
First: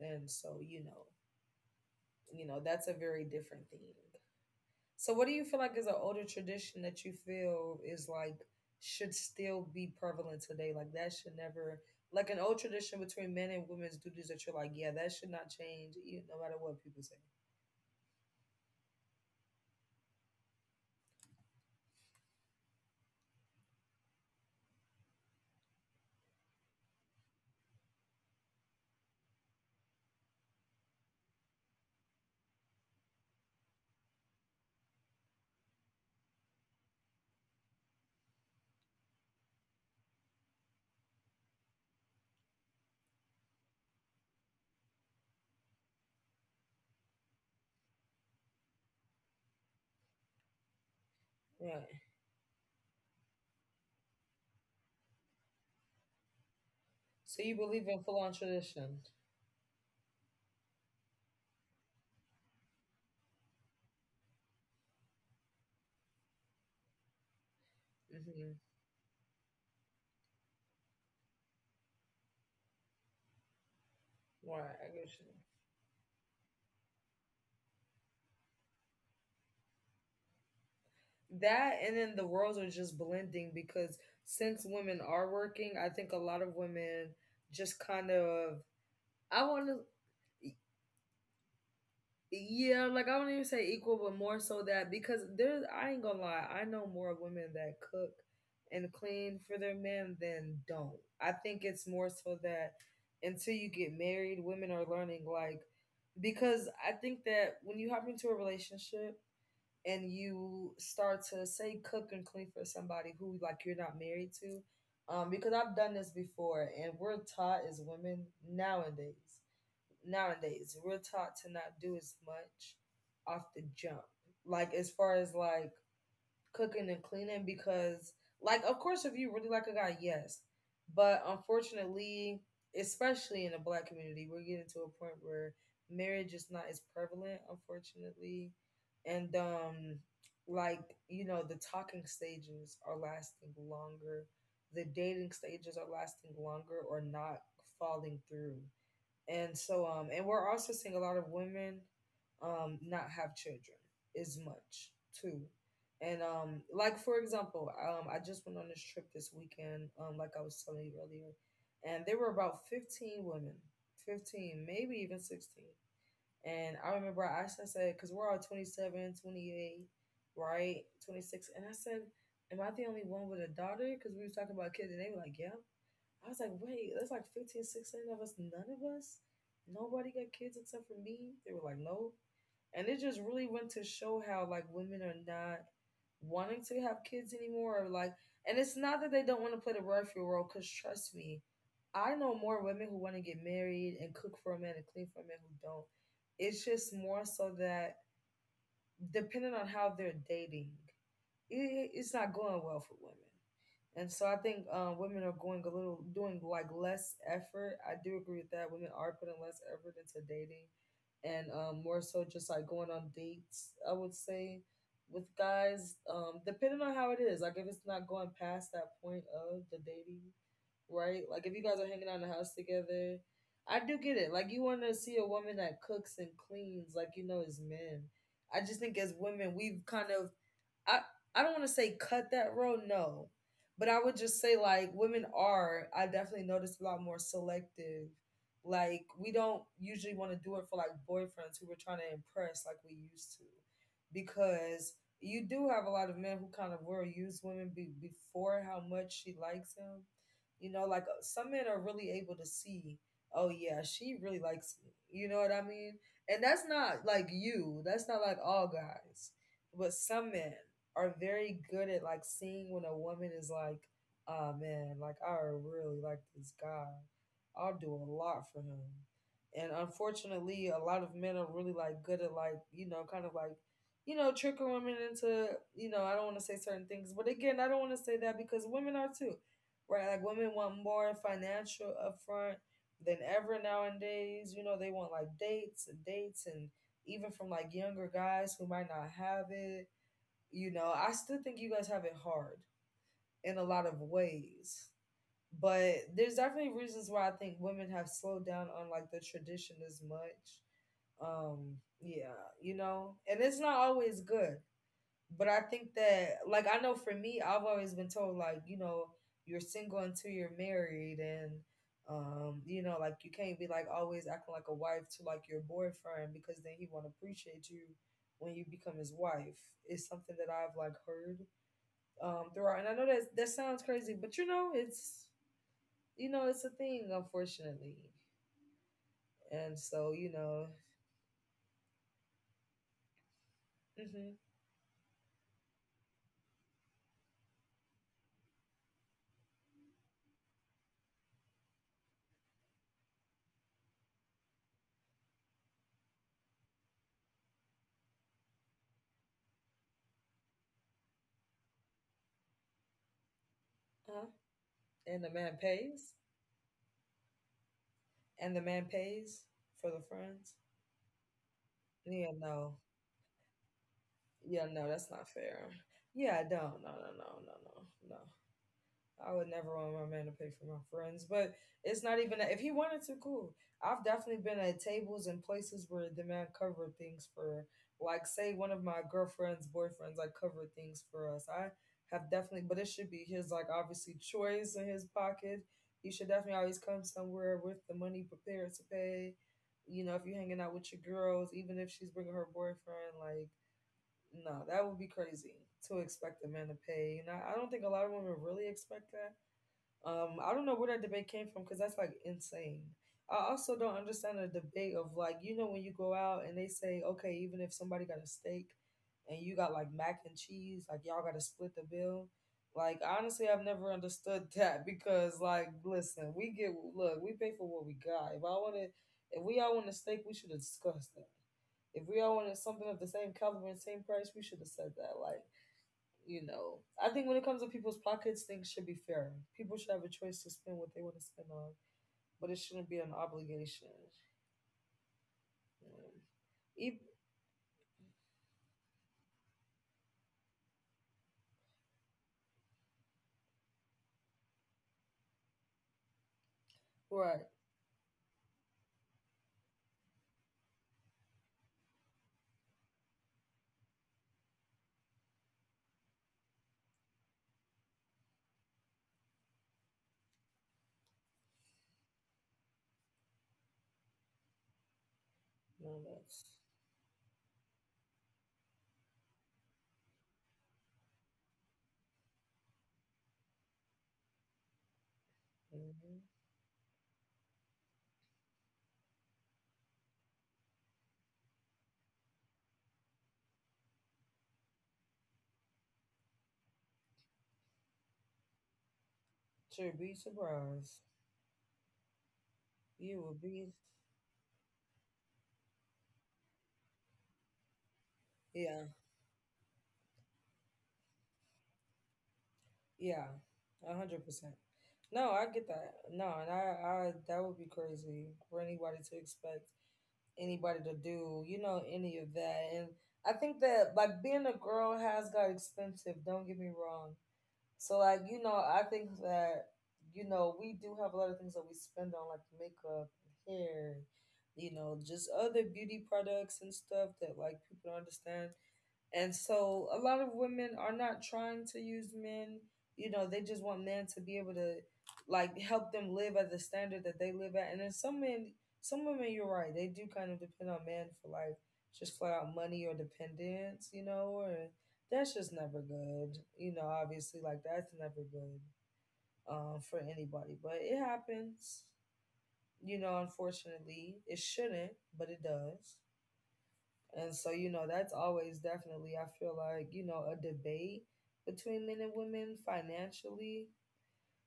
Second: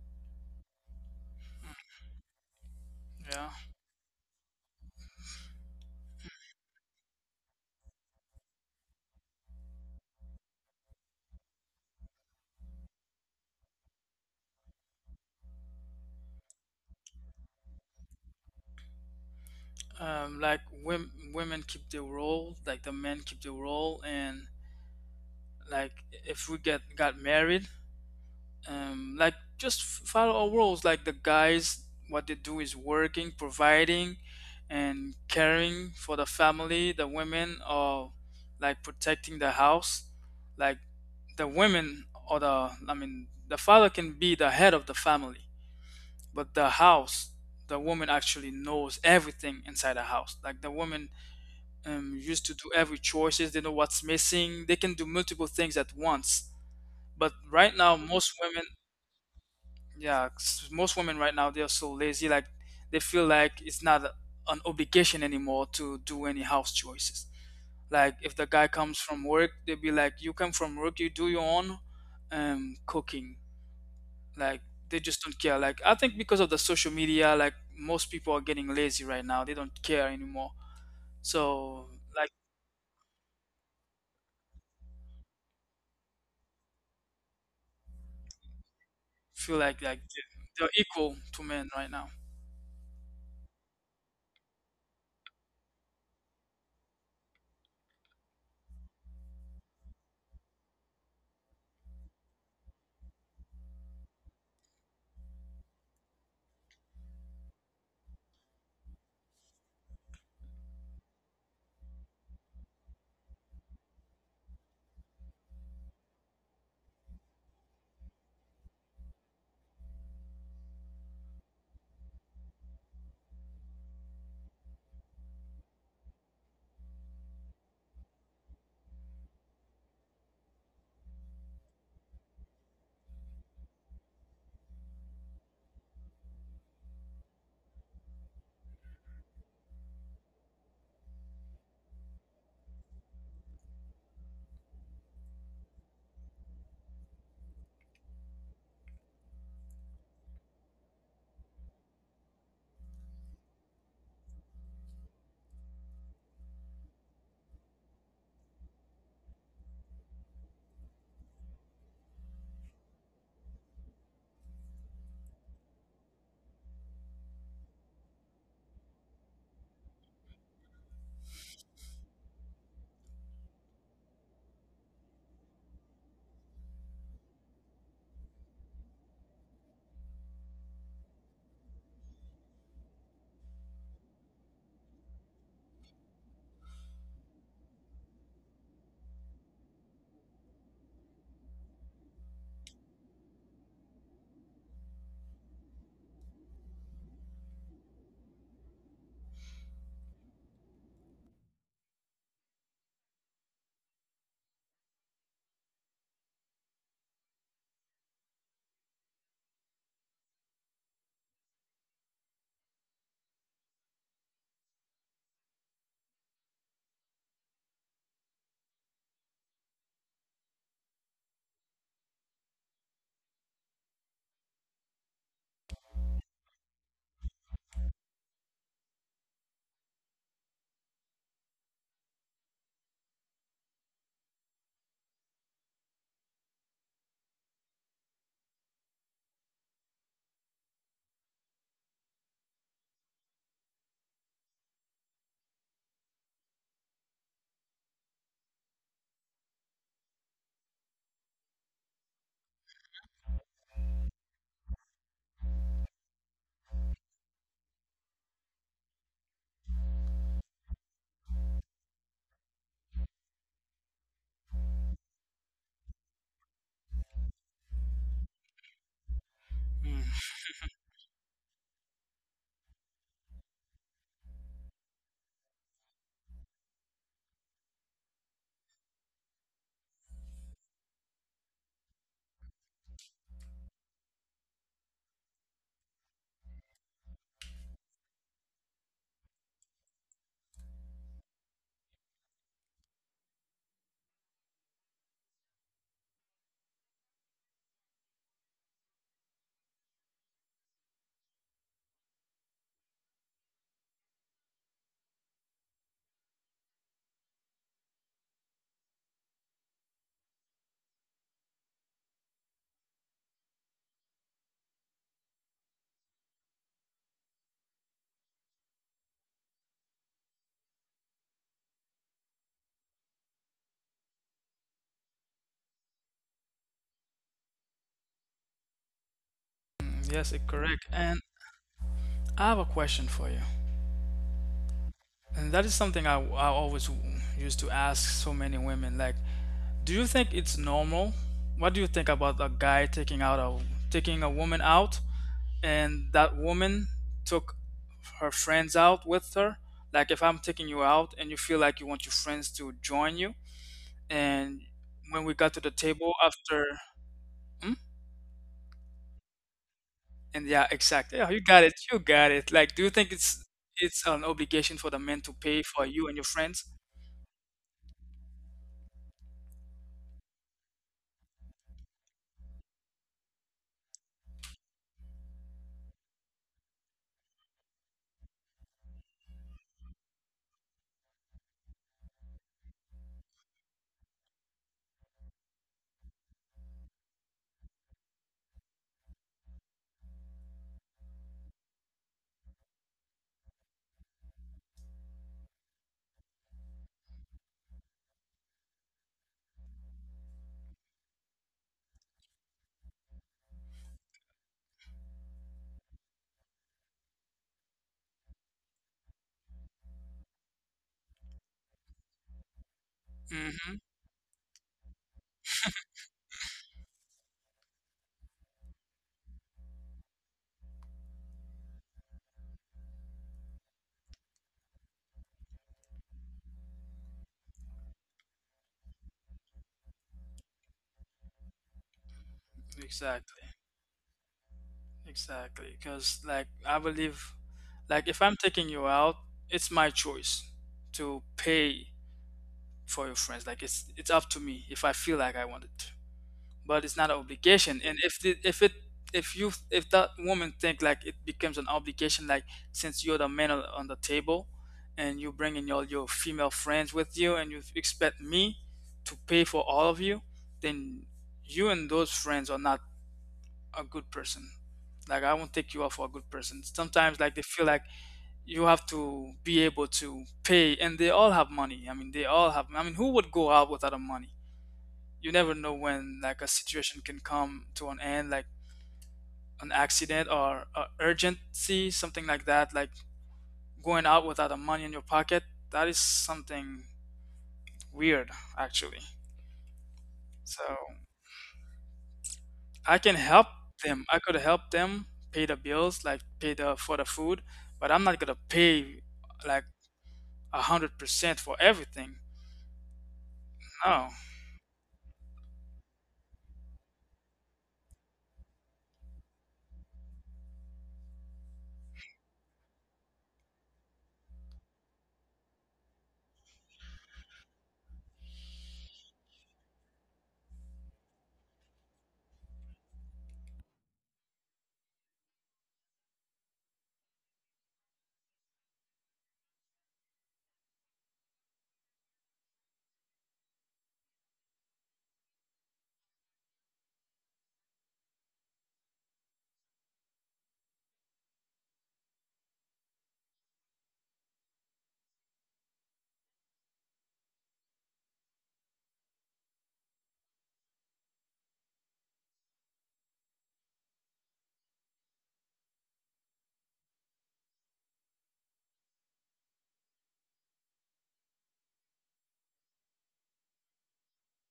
B: And so, you know, that's a very
A: Yeah.
B: different thing. So, what do you feel like is an older tradition that you feel is like should still be prevalent today? Like that should never, like an old tradition between men and women's duties that you're like, yeah, that should not change, you no matter what people say.
A: Like women, women keep their role, like the men keep their role, and like if we get got married, like just follow our roles. Like the guys what they do is working, providing and caring for the family. The women are like protecting the house. Like the women or the I mean the father can be the head of the family, but the house, the woman actually knows everything inside the house. Like the woman
B: Right.
A: used to do every choices. They know what's missing, they can do multiple things at once. But
B: So you
A: right
B: believe
A: now
B: in full
A: most
B: on
A: women,
B: tradition.
A: yeah, 'cause most women right now they are so lazy. Like they feel like it's not an obligation anymore to do any house choices. Like if the
B: Hmm.
A: guy comes from work, they'll be like, "You come from work, you do your own cooking." Like
B: Right. I
A: they
B: get
A: just
B: you.
A: don't care. Like I think because of the social media, like most people are getting lazy right now. They don't care anymore.
B: That
A: So
B: and then the
A: like
B: worlds are just blending because since women are working, I think a lot of women just kind of I
A: feel
B: want to
A: like they're equal to men right now.
B: yeah, like I wouldn't even say equal, but more so that because there's I ain't gonna lie, I know more women that cook and clean for their men than don't. I think it's more so that until you get married, women are learning, like, because I think that when you hop into a relationship and you start to say cook and clean for somebody who, like, you're not married to, because I've done this before. And we're taught as women nowadays, we're taught to not do as much off the jump, like, as far as like cooking and cleaning, because, like, of course, if you really like a guy, yes, but unfortunately, especially in the black community, we're getting to a point where marriage is not as prevalent, unfortunately. And, like, you know, the talking stages are lasting longer, the dating stages are lasting longer or not falling through. And so, and we're also seeing a lot of women not have children as much too. And, like, for example, I just went on this trip this weekend, like I was telling you earlier, and there were about 15 women, 15, maybe even 16. And I asked, I said, because we're all 27, 28, right, 26. And I said, am I the only one with a daughter? Because we was talking about kids, and they were like, yeah. I was like, wait, there's like 15, 16 of us. None of us, nobody got kids except for me. They were like, no. And it just really went to show how, like, women are not wanting to have kids anymore. Or like, and it's not that they don't want to play the referee role, because trust me, I know more women who want to get married and cook for a man and clean for a man who don't. It's just more so that depending on how they're dating it, it's not going well for women. And so I think women are going a little, doing like less effort. I do agree with that. Women are putting less effort into dating and more so just like going on dates, I would say, with guys, depending on how it is. Like, if it's not going past that point of the dating, right? Like, if you guys are hanging out in the house together, I do get it. Like, you want to see a woman that cooks and cleans, like, you know, as men. I just think as women, we've kind of, I I don't want to say cut that road, no, but I would just say like women are, I definitely noticed, a lot more selective. Like, we don't usually want to do it for like boyfriends who we're trying to impress like we used to, because you do have a lot of men who kind of will use women before how much she likes him. You know, like some men are really able to see, oh, yeah, she really likes me. You know what I mean? And that's not like you. That's not like all guys, but some men are very good at like seeing when a woman is like, oh man, like I really like this guy, I'll do a lot for him. And
A: Mm.
B: unfortunately, a lot of men are really like good at like, you know, kind of like, you know, tricking women into, you know, I don't want to say certain things, but again, I don't want to say that because women are too, right? Like, women want more financial upfront than ever nowadays. You know, they want like dates and dates and even from like younger guys who might not have it. You know, I still think you guys have it hard in a lot of ways. But there's definitely reasons why I think women have slowed down on like the tradition as much. Yeah, you know, and it's not always good. But I think that, like, I know for me, I've always been told like, you know, you're single until you're married and, you know, like you can't be like always acting like a wife to like your boyfriend because then he won't appreciate you when you become his wife. It's something that I've like heard throughout, and I know that that sounds crazy, but you know it's, you know, it's a thing, unfortunately. And
A: Mm,
B: so,
A: yes,
B: you
A: it
B: know.
A: correct. And I have a question for you.
B: Hmm.
A: And that is something I always used to ask so many women. Like, do you think it's normal? What do you think about a guy taking a woman out, and that woman took her friends out with her? Like, if I'm taking you out and you feel like you want your friends to join you,
B: Uh-huh.
A: and when
B: And the
A: we got
B: man
A: to the table
B: pays.
A: after, hmm?
B: And the man pays for the
A: And
B: friends.
A: yeah, exactly. Yeah, you got it. You got
B: Yeah,
A: it. Like,
B: no.
A: do you think it's an
B: Yeah,
A: obligation for
B: no,
A: the
B: that's
A: men
B: not
A: to pay
B: fair.
A: for you and your
B: Yeah,
A: friends?
B: no, no, no, no, no, no, no. I would never want my man to pay for my friends, but it's not even that. If he wanted to, cool. I've definitely been at tables and places where the man covered things for, like, say, one of my girlfriend's boyfriends, like, covered things for us. I have definitely, but it should be his, like, obviously, choice in his pocket. He should definitely always come somewhere with the money prepared to pay. You know, if you're hanging out with your girls, even if she's bringing her boyfriend, like, no, that would be crazy to expect a man to pay. And I don't think a lot of women really expect that. I don't know where that debate came from because that's like insane. I also don't understand the debate of like, you know, when you go out and they say, okay, even if somebody got a steak and you got like mac and cheese, like y'all got to split the bill. Like, honestly, I've
A: Mm-hmm.
B: never understood that because, like, listen, we get, look, we pay for what we got. If I wanted, if we all want a steak, we should have discussed that. If we all wanted something of the same caliber and same price, we should have said that. Like, you know, I think when it comes to people's pockets, things should be fair. People should have a choice to spend what they want to spend on, but it shouldn't be an
A: Exactly.
B: obligation.
A: Exactly,
B: Um,
A: because like I
B: e-
A: believe, like if I'm taking you out, it's my choice to pay for your friends. Like it's up to me if I feel like I want it to, but it's not an
B: right.
A: obligation. And if you if that woman think like it becomes an obligation, like since you're the man on the table, and you bringing all your female friends with you, and you expect me to pay for all of you, then you and those friends are not a good person. Like I won't take you off for
B: No,
A: a good
B: that's.
A: person. Sometimes like they feel like you have to be able to pay and they all have money. I mean they all have I mean who would go out without a money? You never know when
B: Hmm.
A: like a situation can come to an end, like an accident or a urgency, something like that. Like going out without a money in your pocket, that is something weird actually.
B: Sure, be
A: So
B: surprised.
A: I can
B: You will
A: help
B: be.
A: them. I could help them pay the bills, like pay the for the food, but I'm not gonna
B: Yeah.
A: pay like 100% for everything.
B: Yeah. A
A: No.
B: 100%. No, I get that. No, and that would be crazy for anybody to expect anybody to do, you know, any of that. And I think that like being a girl has got expensive. Don't get me wrong. So, like, you know, I think that, you know, we do have a lot of things that we spend on, like makeup, and hair, you know, just other beauty products and stuff that like people don't understand. And so a lot of women are not trying to use men. You know, they just want men to be able to, like, help them live at the standard that they live at. And then some men, some women, you're right, they do kind of depend on men for like just flat out money or dependence, you know, or that's just never good. You know, obviously, like, that's never good for anybody, but it happens, you know, unfortunately. It shouldn't, but it does. And so, you know, that's always definitely, I feel like, you know, a debate between men and women financially.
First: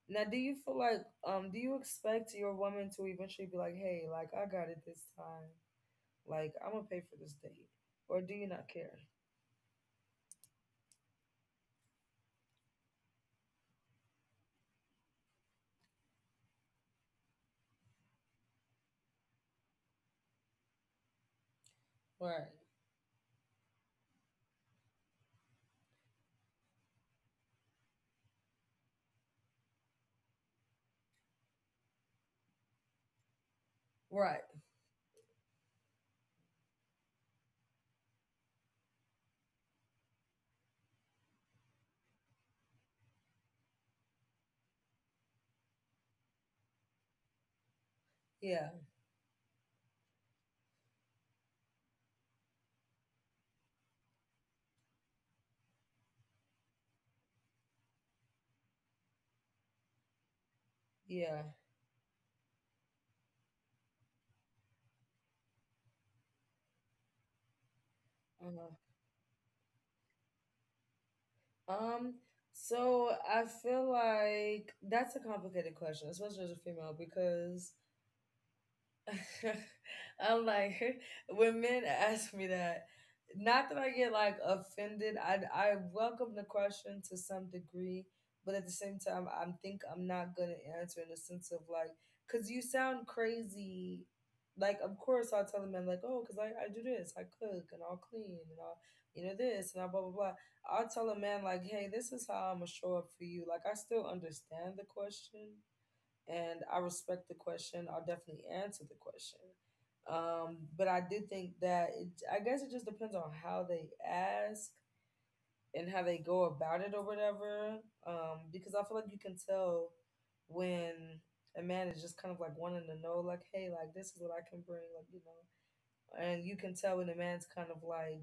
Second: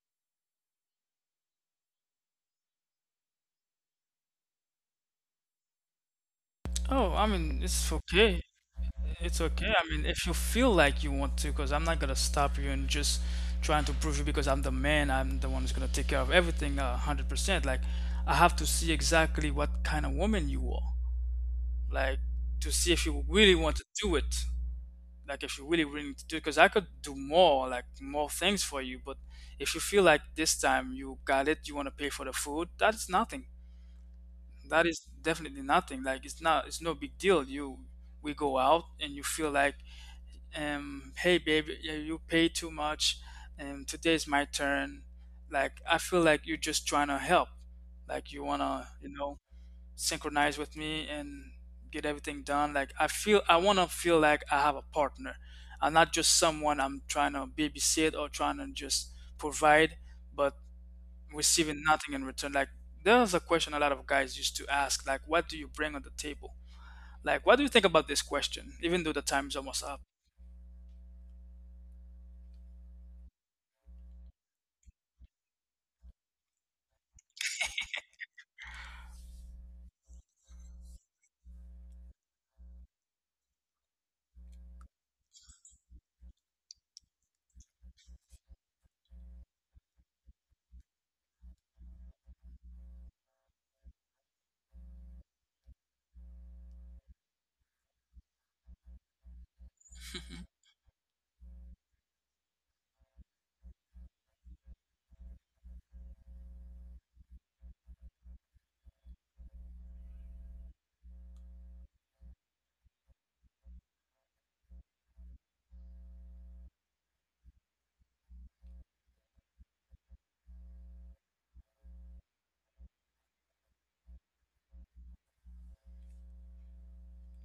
B: Now, do you feel like, do you expect your woman to eventually be like, hey, like, I got it this time. Like, I'm going to pay
A: Oh,
B: for
A: I
B: this
A: mean,
B: date.
A: it's
B: Or do
A: okay.
B: you not care?
A: It's okay. I mean, if you feel like you want to, because I'm not gonna stop you and just trying to prove you because I'm the man. I'm the one who's gonna take care of everything 100%. Like, I have to see exactly what kind of woman you are.
B: Right.
A: Like, to see if you really want to do it. Like if you really really need to do it, because I could do more like more things for you. But if you feel like this time you got it, you want to pay for the food, that's nothing.
B: Right.
A: That is definitely nothing. Like it's not, it's no big deal. You, we go out and you feel like, hey baby, yeah, you pay too much and today's my turn. Like I feel like you're just trying to help,
B: Yeah.
A: like you want to, you know, synchronize with me and get everything done. Like I feel I want to feel like I have a partner. I'm not just someone I'm trying to babysit or trying to just provide, but
B: Yeah.
A: receiving nothing in return. Like there's a question a lot of guys used to ask, like what do you bring on the table? Like what do you think
B: Uh-huh.
A: about this question? Even though the time is almost up.
B: Um, so I feel like that's a complicated question, especially as a female, because I'm like, when men ask me that, not that I get like offended. I welcome the question to some degree, but at the same time, I think I'm not gonna answer in the sense of like, cause you sound crazy. Like, of course, I'll tell the man like, oh, cause I do this, I cook and I'll clean and I'll, you know, this, and I blah blah blah. I'll tell a
A: Hmm.
B: man like, hey, this is how I'm gonna show up for you. Like, I still understand the question and I respect the question. I'll definitely answer the question. But I do think that it, I guess it just depends on how they ask and how they go about it or whatever. Because I feel like you can tell when a man is just kind of like wanting to know, like, hey, like this is what I can bring, like, you know. And you can tell when a man's kind of like,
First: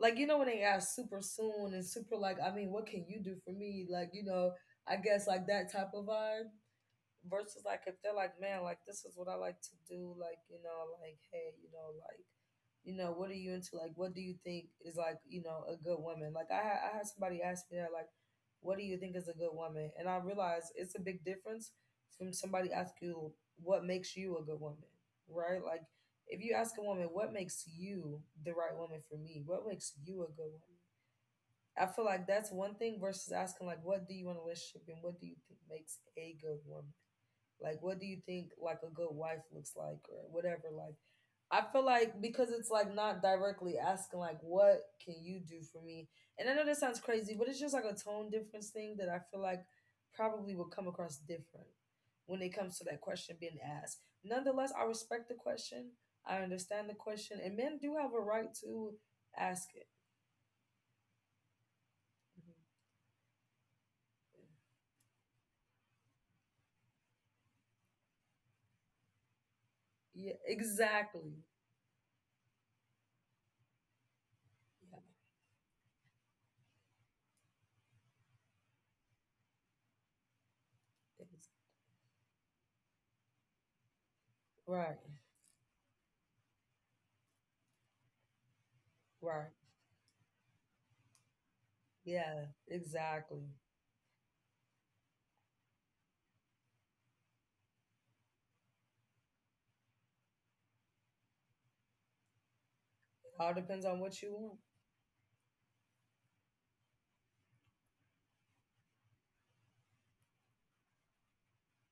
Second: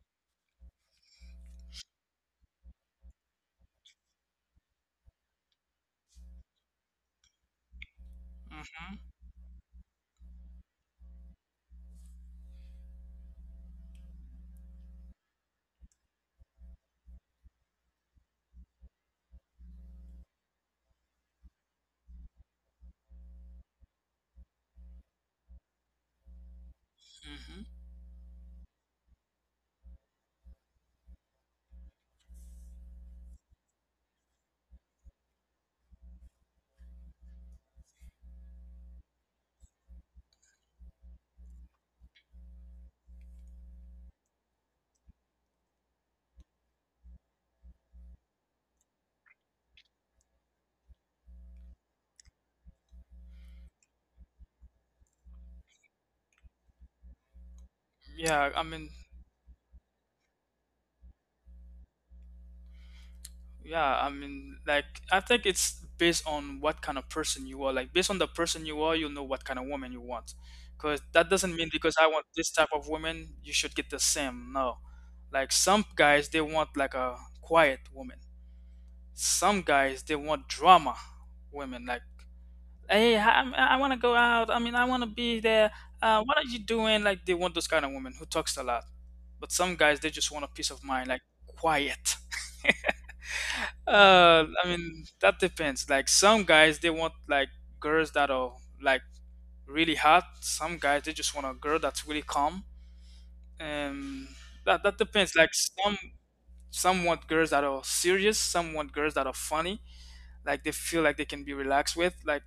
B: like you know, when they ask super soon and super like, I mean, what can you do for me? Like, you know, I guess like that type of vibe versus like if they're like, man, like this
A: Hmm.
B: is what I like to do, like, you know, like, hey, you know, like, you know, what are you into? Like, what do you think is like, you know, a good woman? Like, I had somebody ask me that, like, what do you think is a good woman? And I realized it's a big difference from somebody asking you what makes you a good woman, right? Like, if you ask a woman what makes
A: Hmm.
B: you the right woman for me, what makes you a good woman? I feel like that's one thing versus asking like, what do you want in a relationship and what do you think makes a good woman? Like, what do you think like a good wife looks like or whatever? Like, I feel like because it's like not directly asking like what can you do for me? And I know that sounds crazy, but it's just like a tone difference thing that I feel like probably will come across different when it comes to that question being asked. Nonetheless, I respect the question. I understand the question, and men do have a right
A: Yeah, I mean
B: to ask it. Mhm.
A: Yeah, I mean, like, I think it's based on what kind of person you are. Like, based on the person you are, you'll know what kind of woman you want.
B: Yeah,
A: Because that doesn't
B: exactly.
A: mean because I want this type of woman, you should get the same. No.
B: Yeah,
A: Like, some guys, they want like a quiet woman. Some guys, they want drama women.
B: ex-
A: Like, hey, I want to go out. I mean, I want to be
B: right,
A: there. What are you doing? Like, they want those kind of women who talks a lot. But some
B: right.
A: guys, they just want a peace of mind, like, quiet.
B: Yeah, exactly.
A: I mean, that depends. Like some guys, they want like girls that are like really hot. Some guys, they just want a girl that's really calm.
B: All
A: And
B: depends on what you
A: that
B: want.
A: depends. Like some want girls that are serious. Some want girls that are funny. Like they feel like they can be relaxed with. Like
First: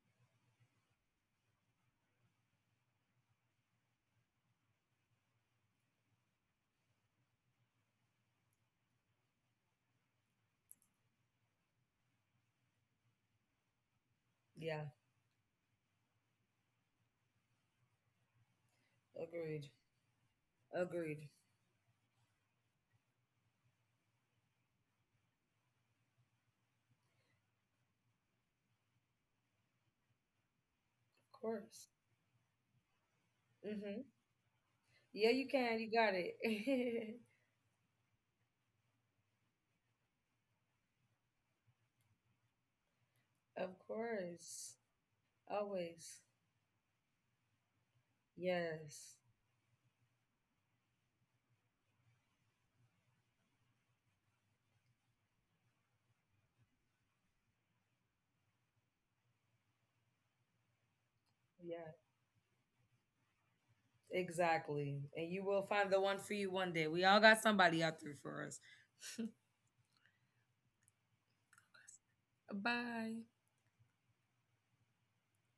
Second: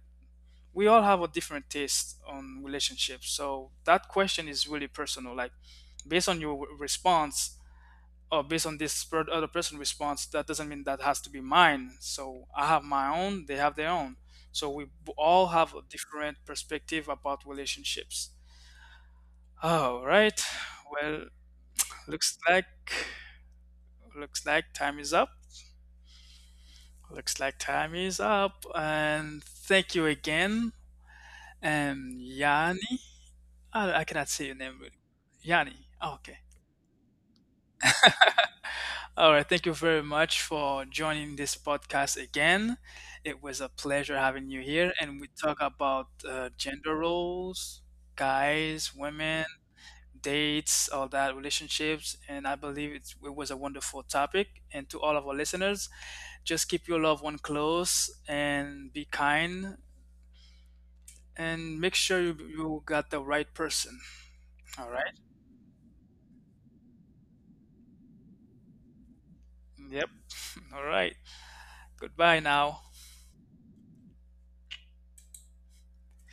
A: we all have a different taste on relationships. So that question is really personal. Like based on your response, oh, based on this other person response, that doesn't mean that has to be mine. So I have my own, they have their own. So
B: Yeah,
A: we all have a different perspective about relationships.
B: agreed.
A: All right.
B: Agreed.
A: Well, looks like looks like time is up. Looks like time is up. And thank you again.
B: Of course.
A: And Yanni, I
B: Mm-hmm.
A: cannot say your name really.
B: Yeah, you can. You
A: Yanni.
B: got
A: Okay.
B: it.
A: All right, thank you very much for joining this podcast again. It was a
B: Of
A: pleasure having you
B: course.
A: here, and we talk about
B: Always.
A: gender roles, guys,
B: Yes.
A: women, dates, all that, relationships, and I believe it was a wonderful topic. And to all of our listeners, just keep your loved one close and be kind, and make sure
B: Yeah.
A: you got the right person. All right.
B: Exactly. And you will find the one for you one day. We all got somebody out there for us.
A: Yep. All right. Goodbye now.
B: Bye.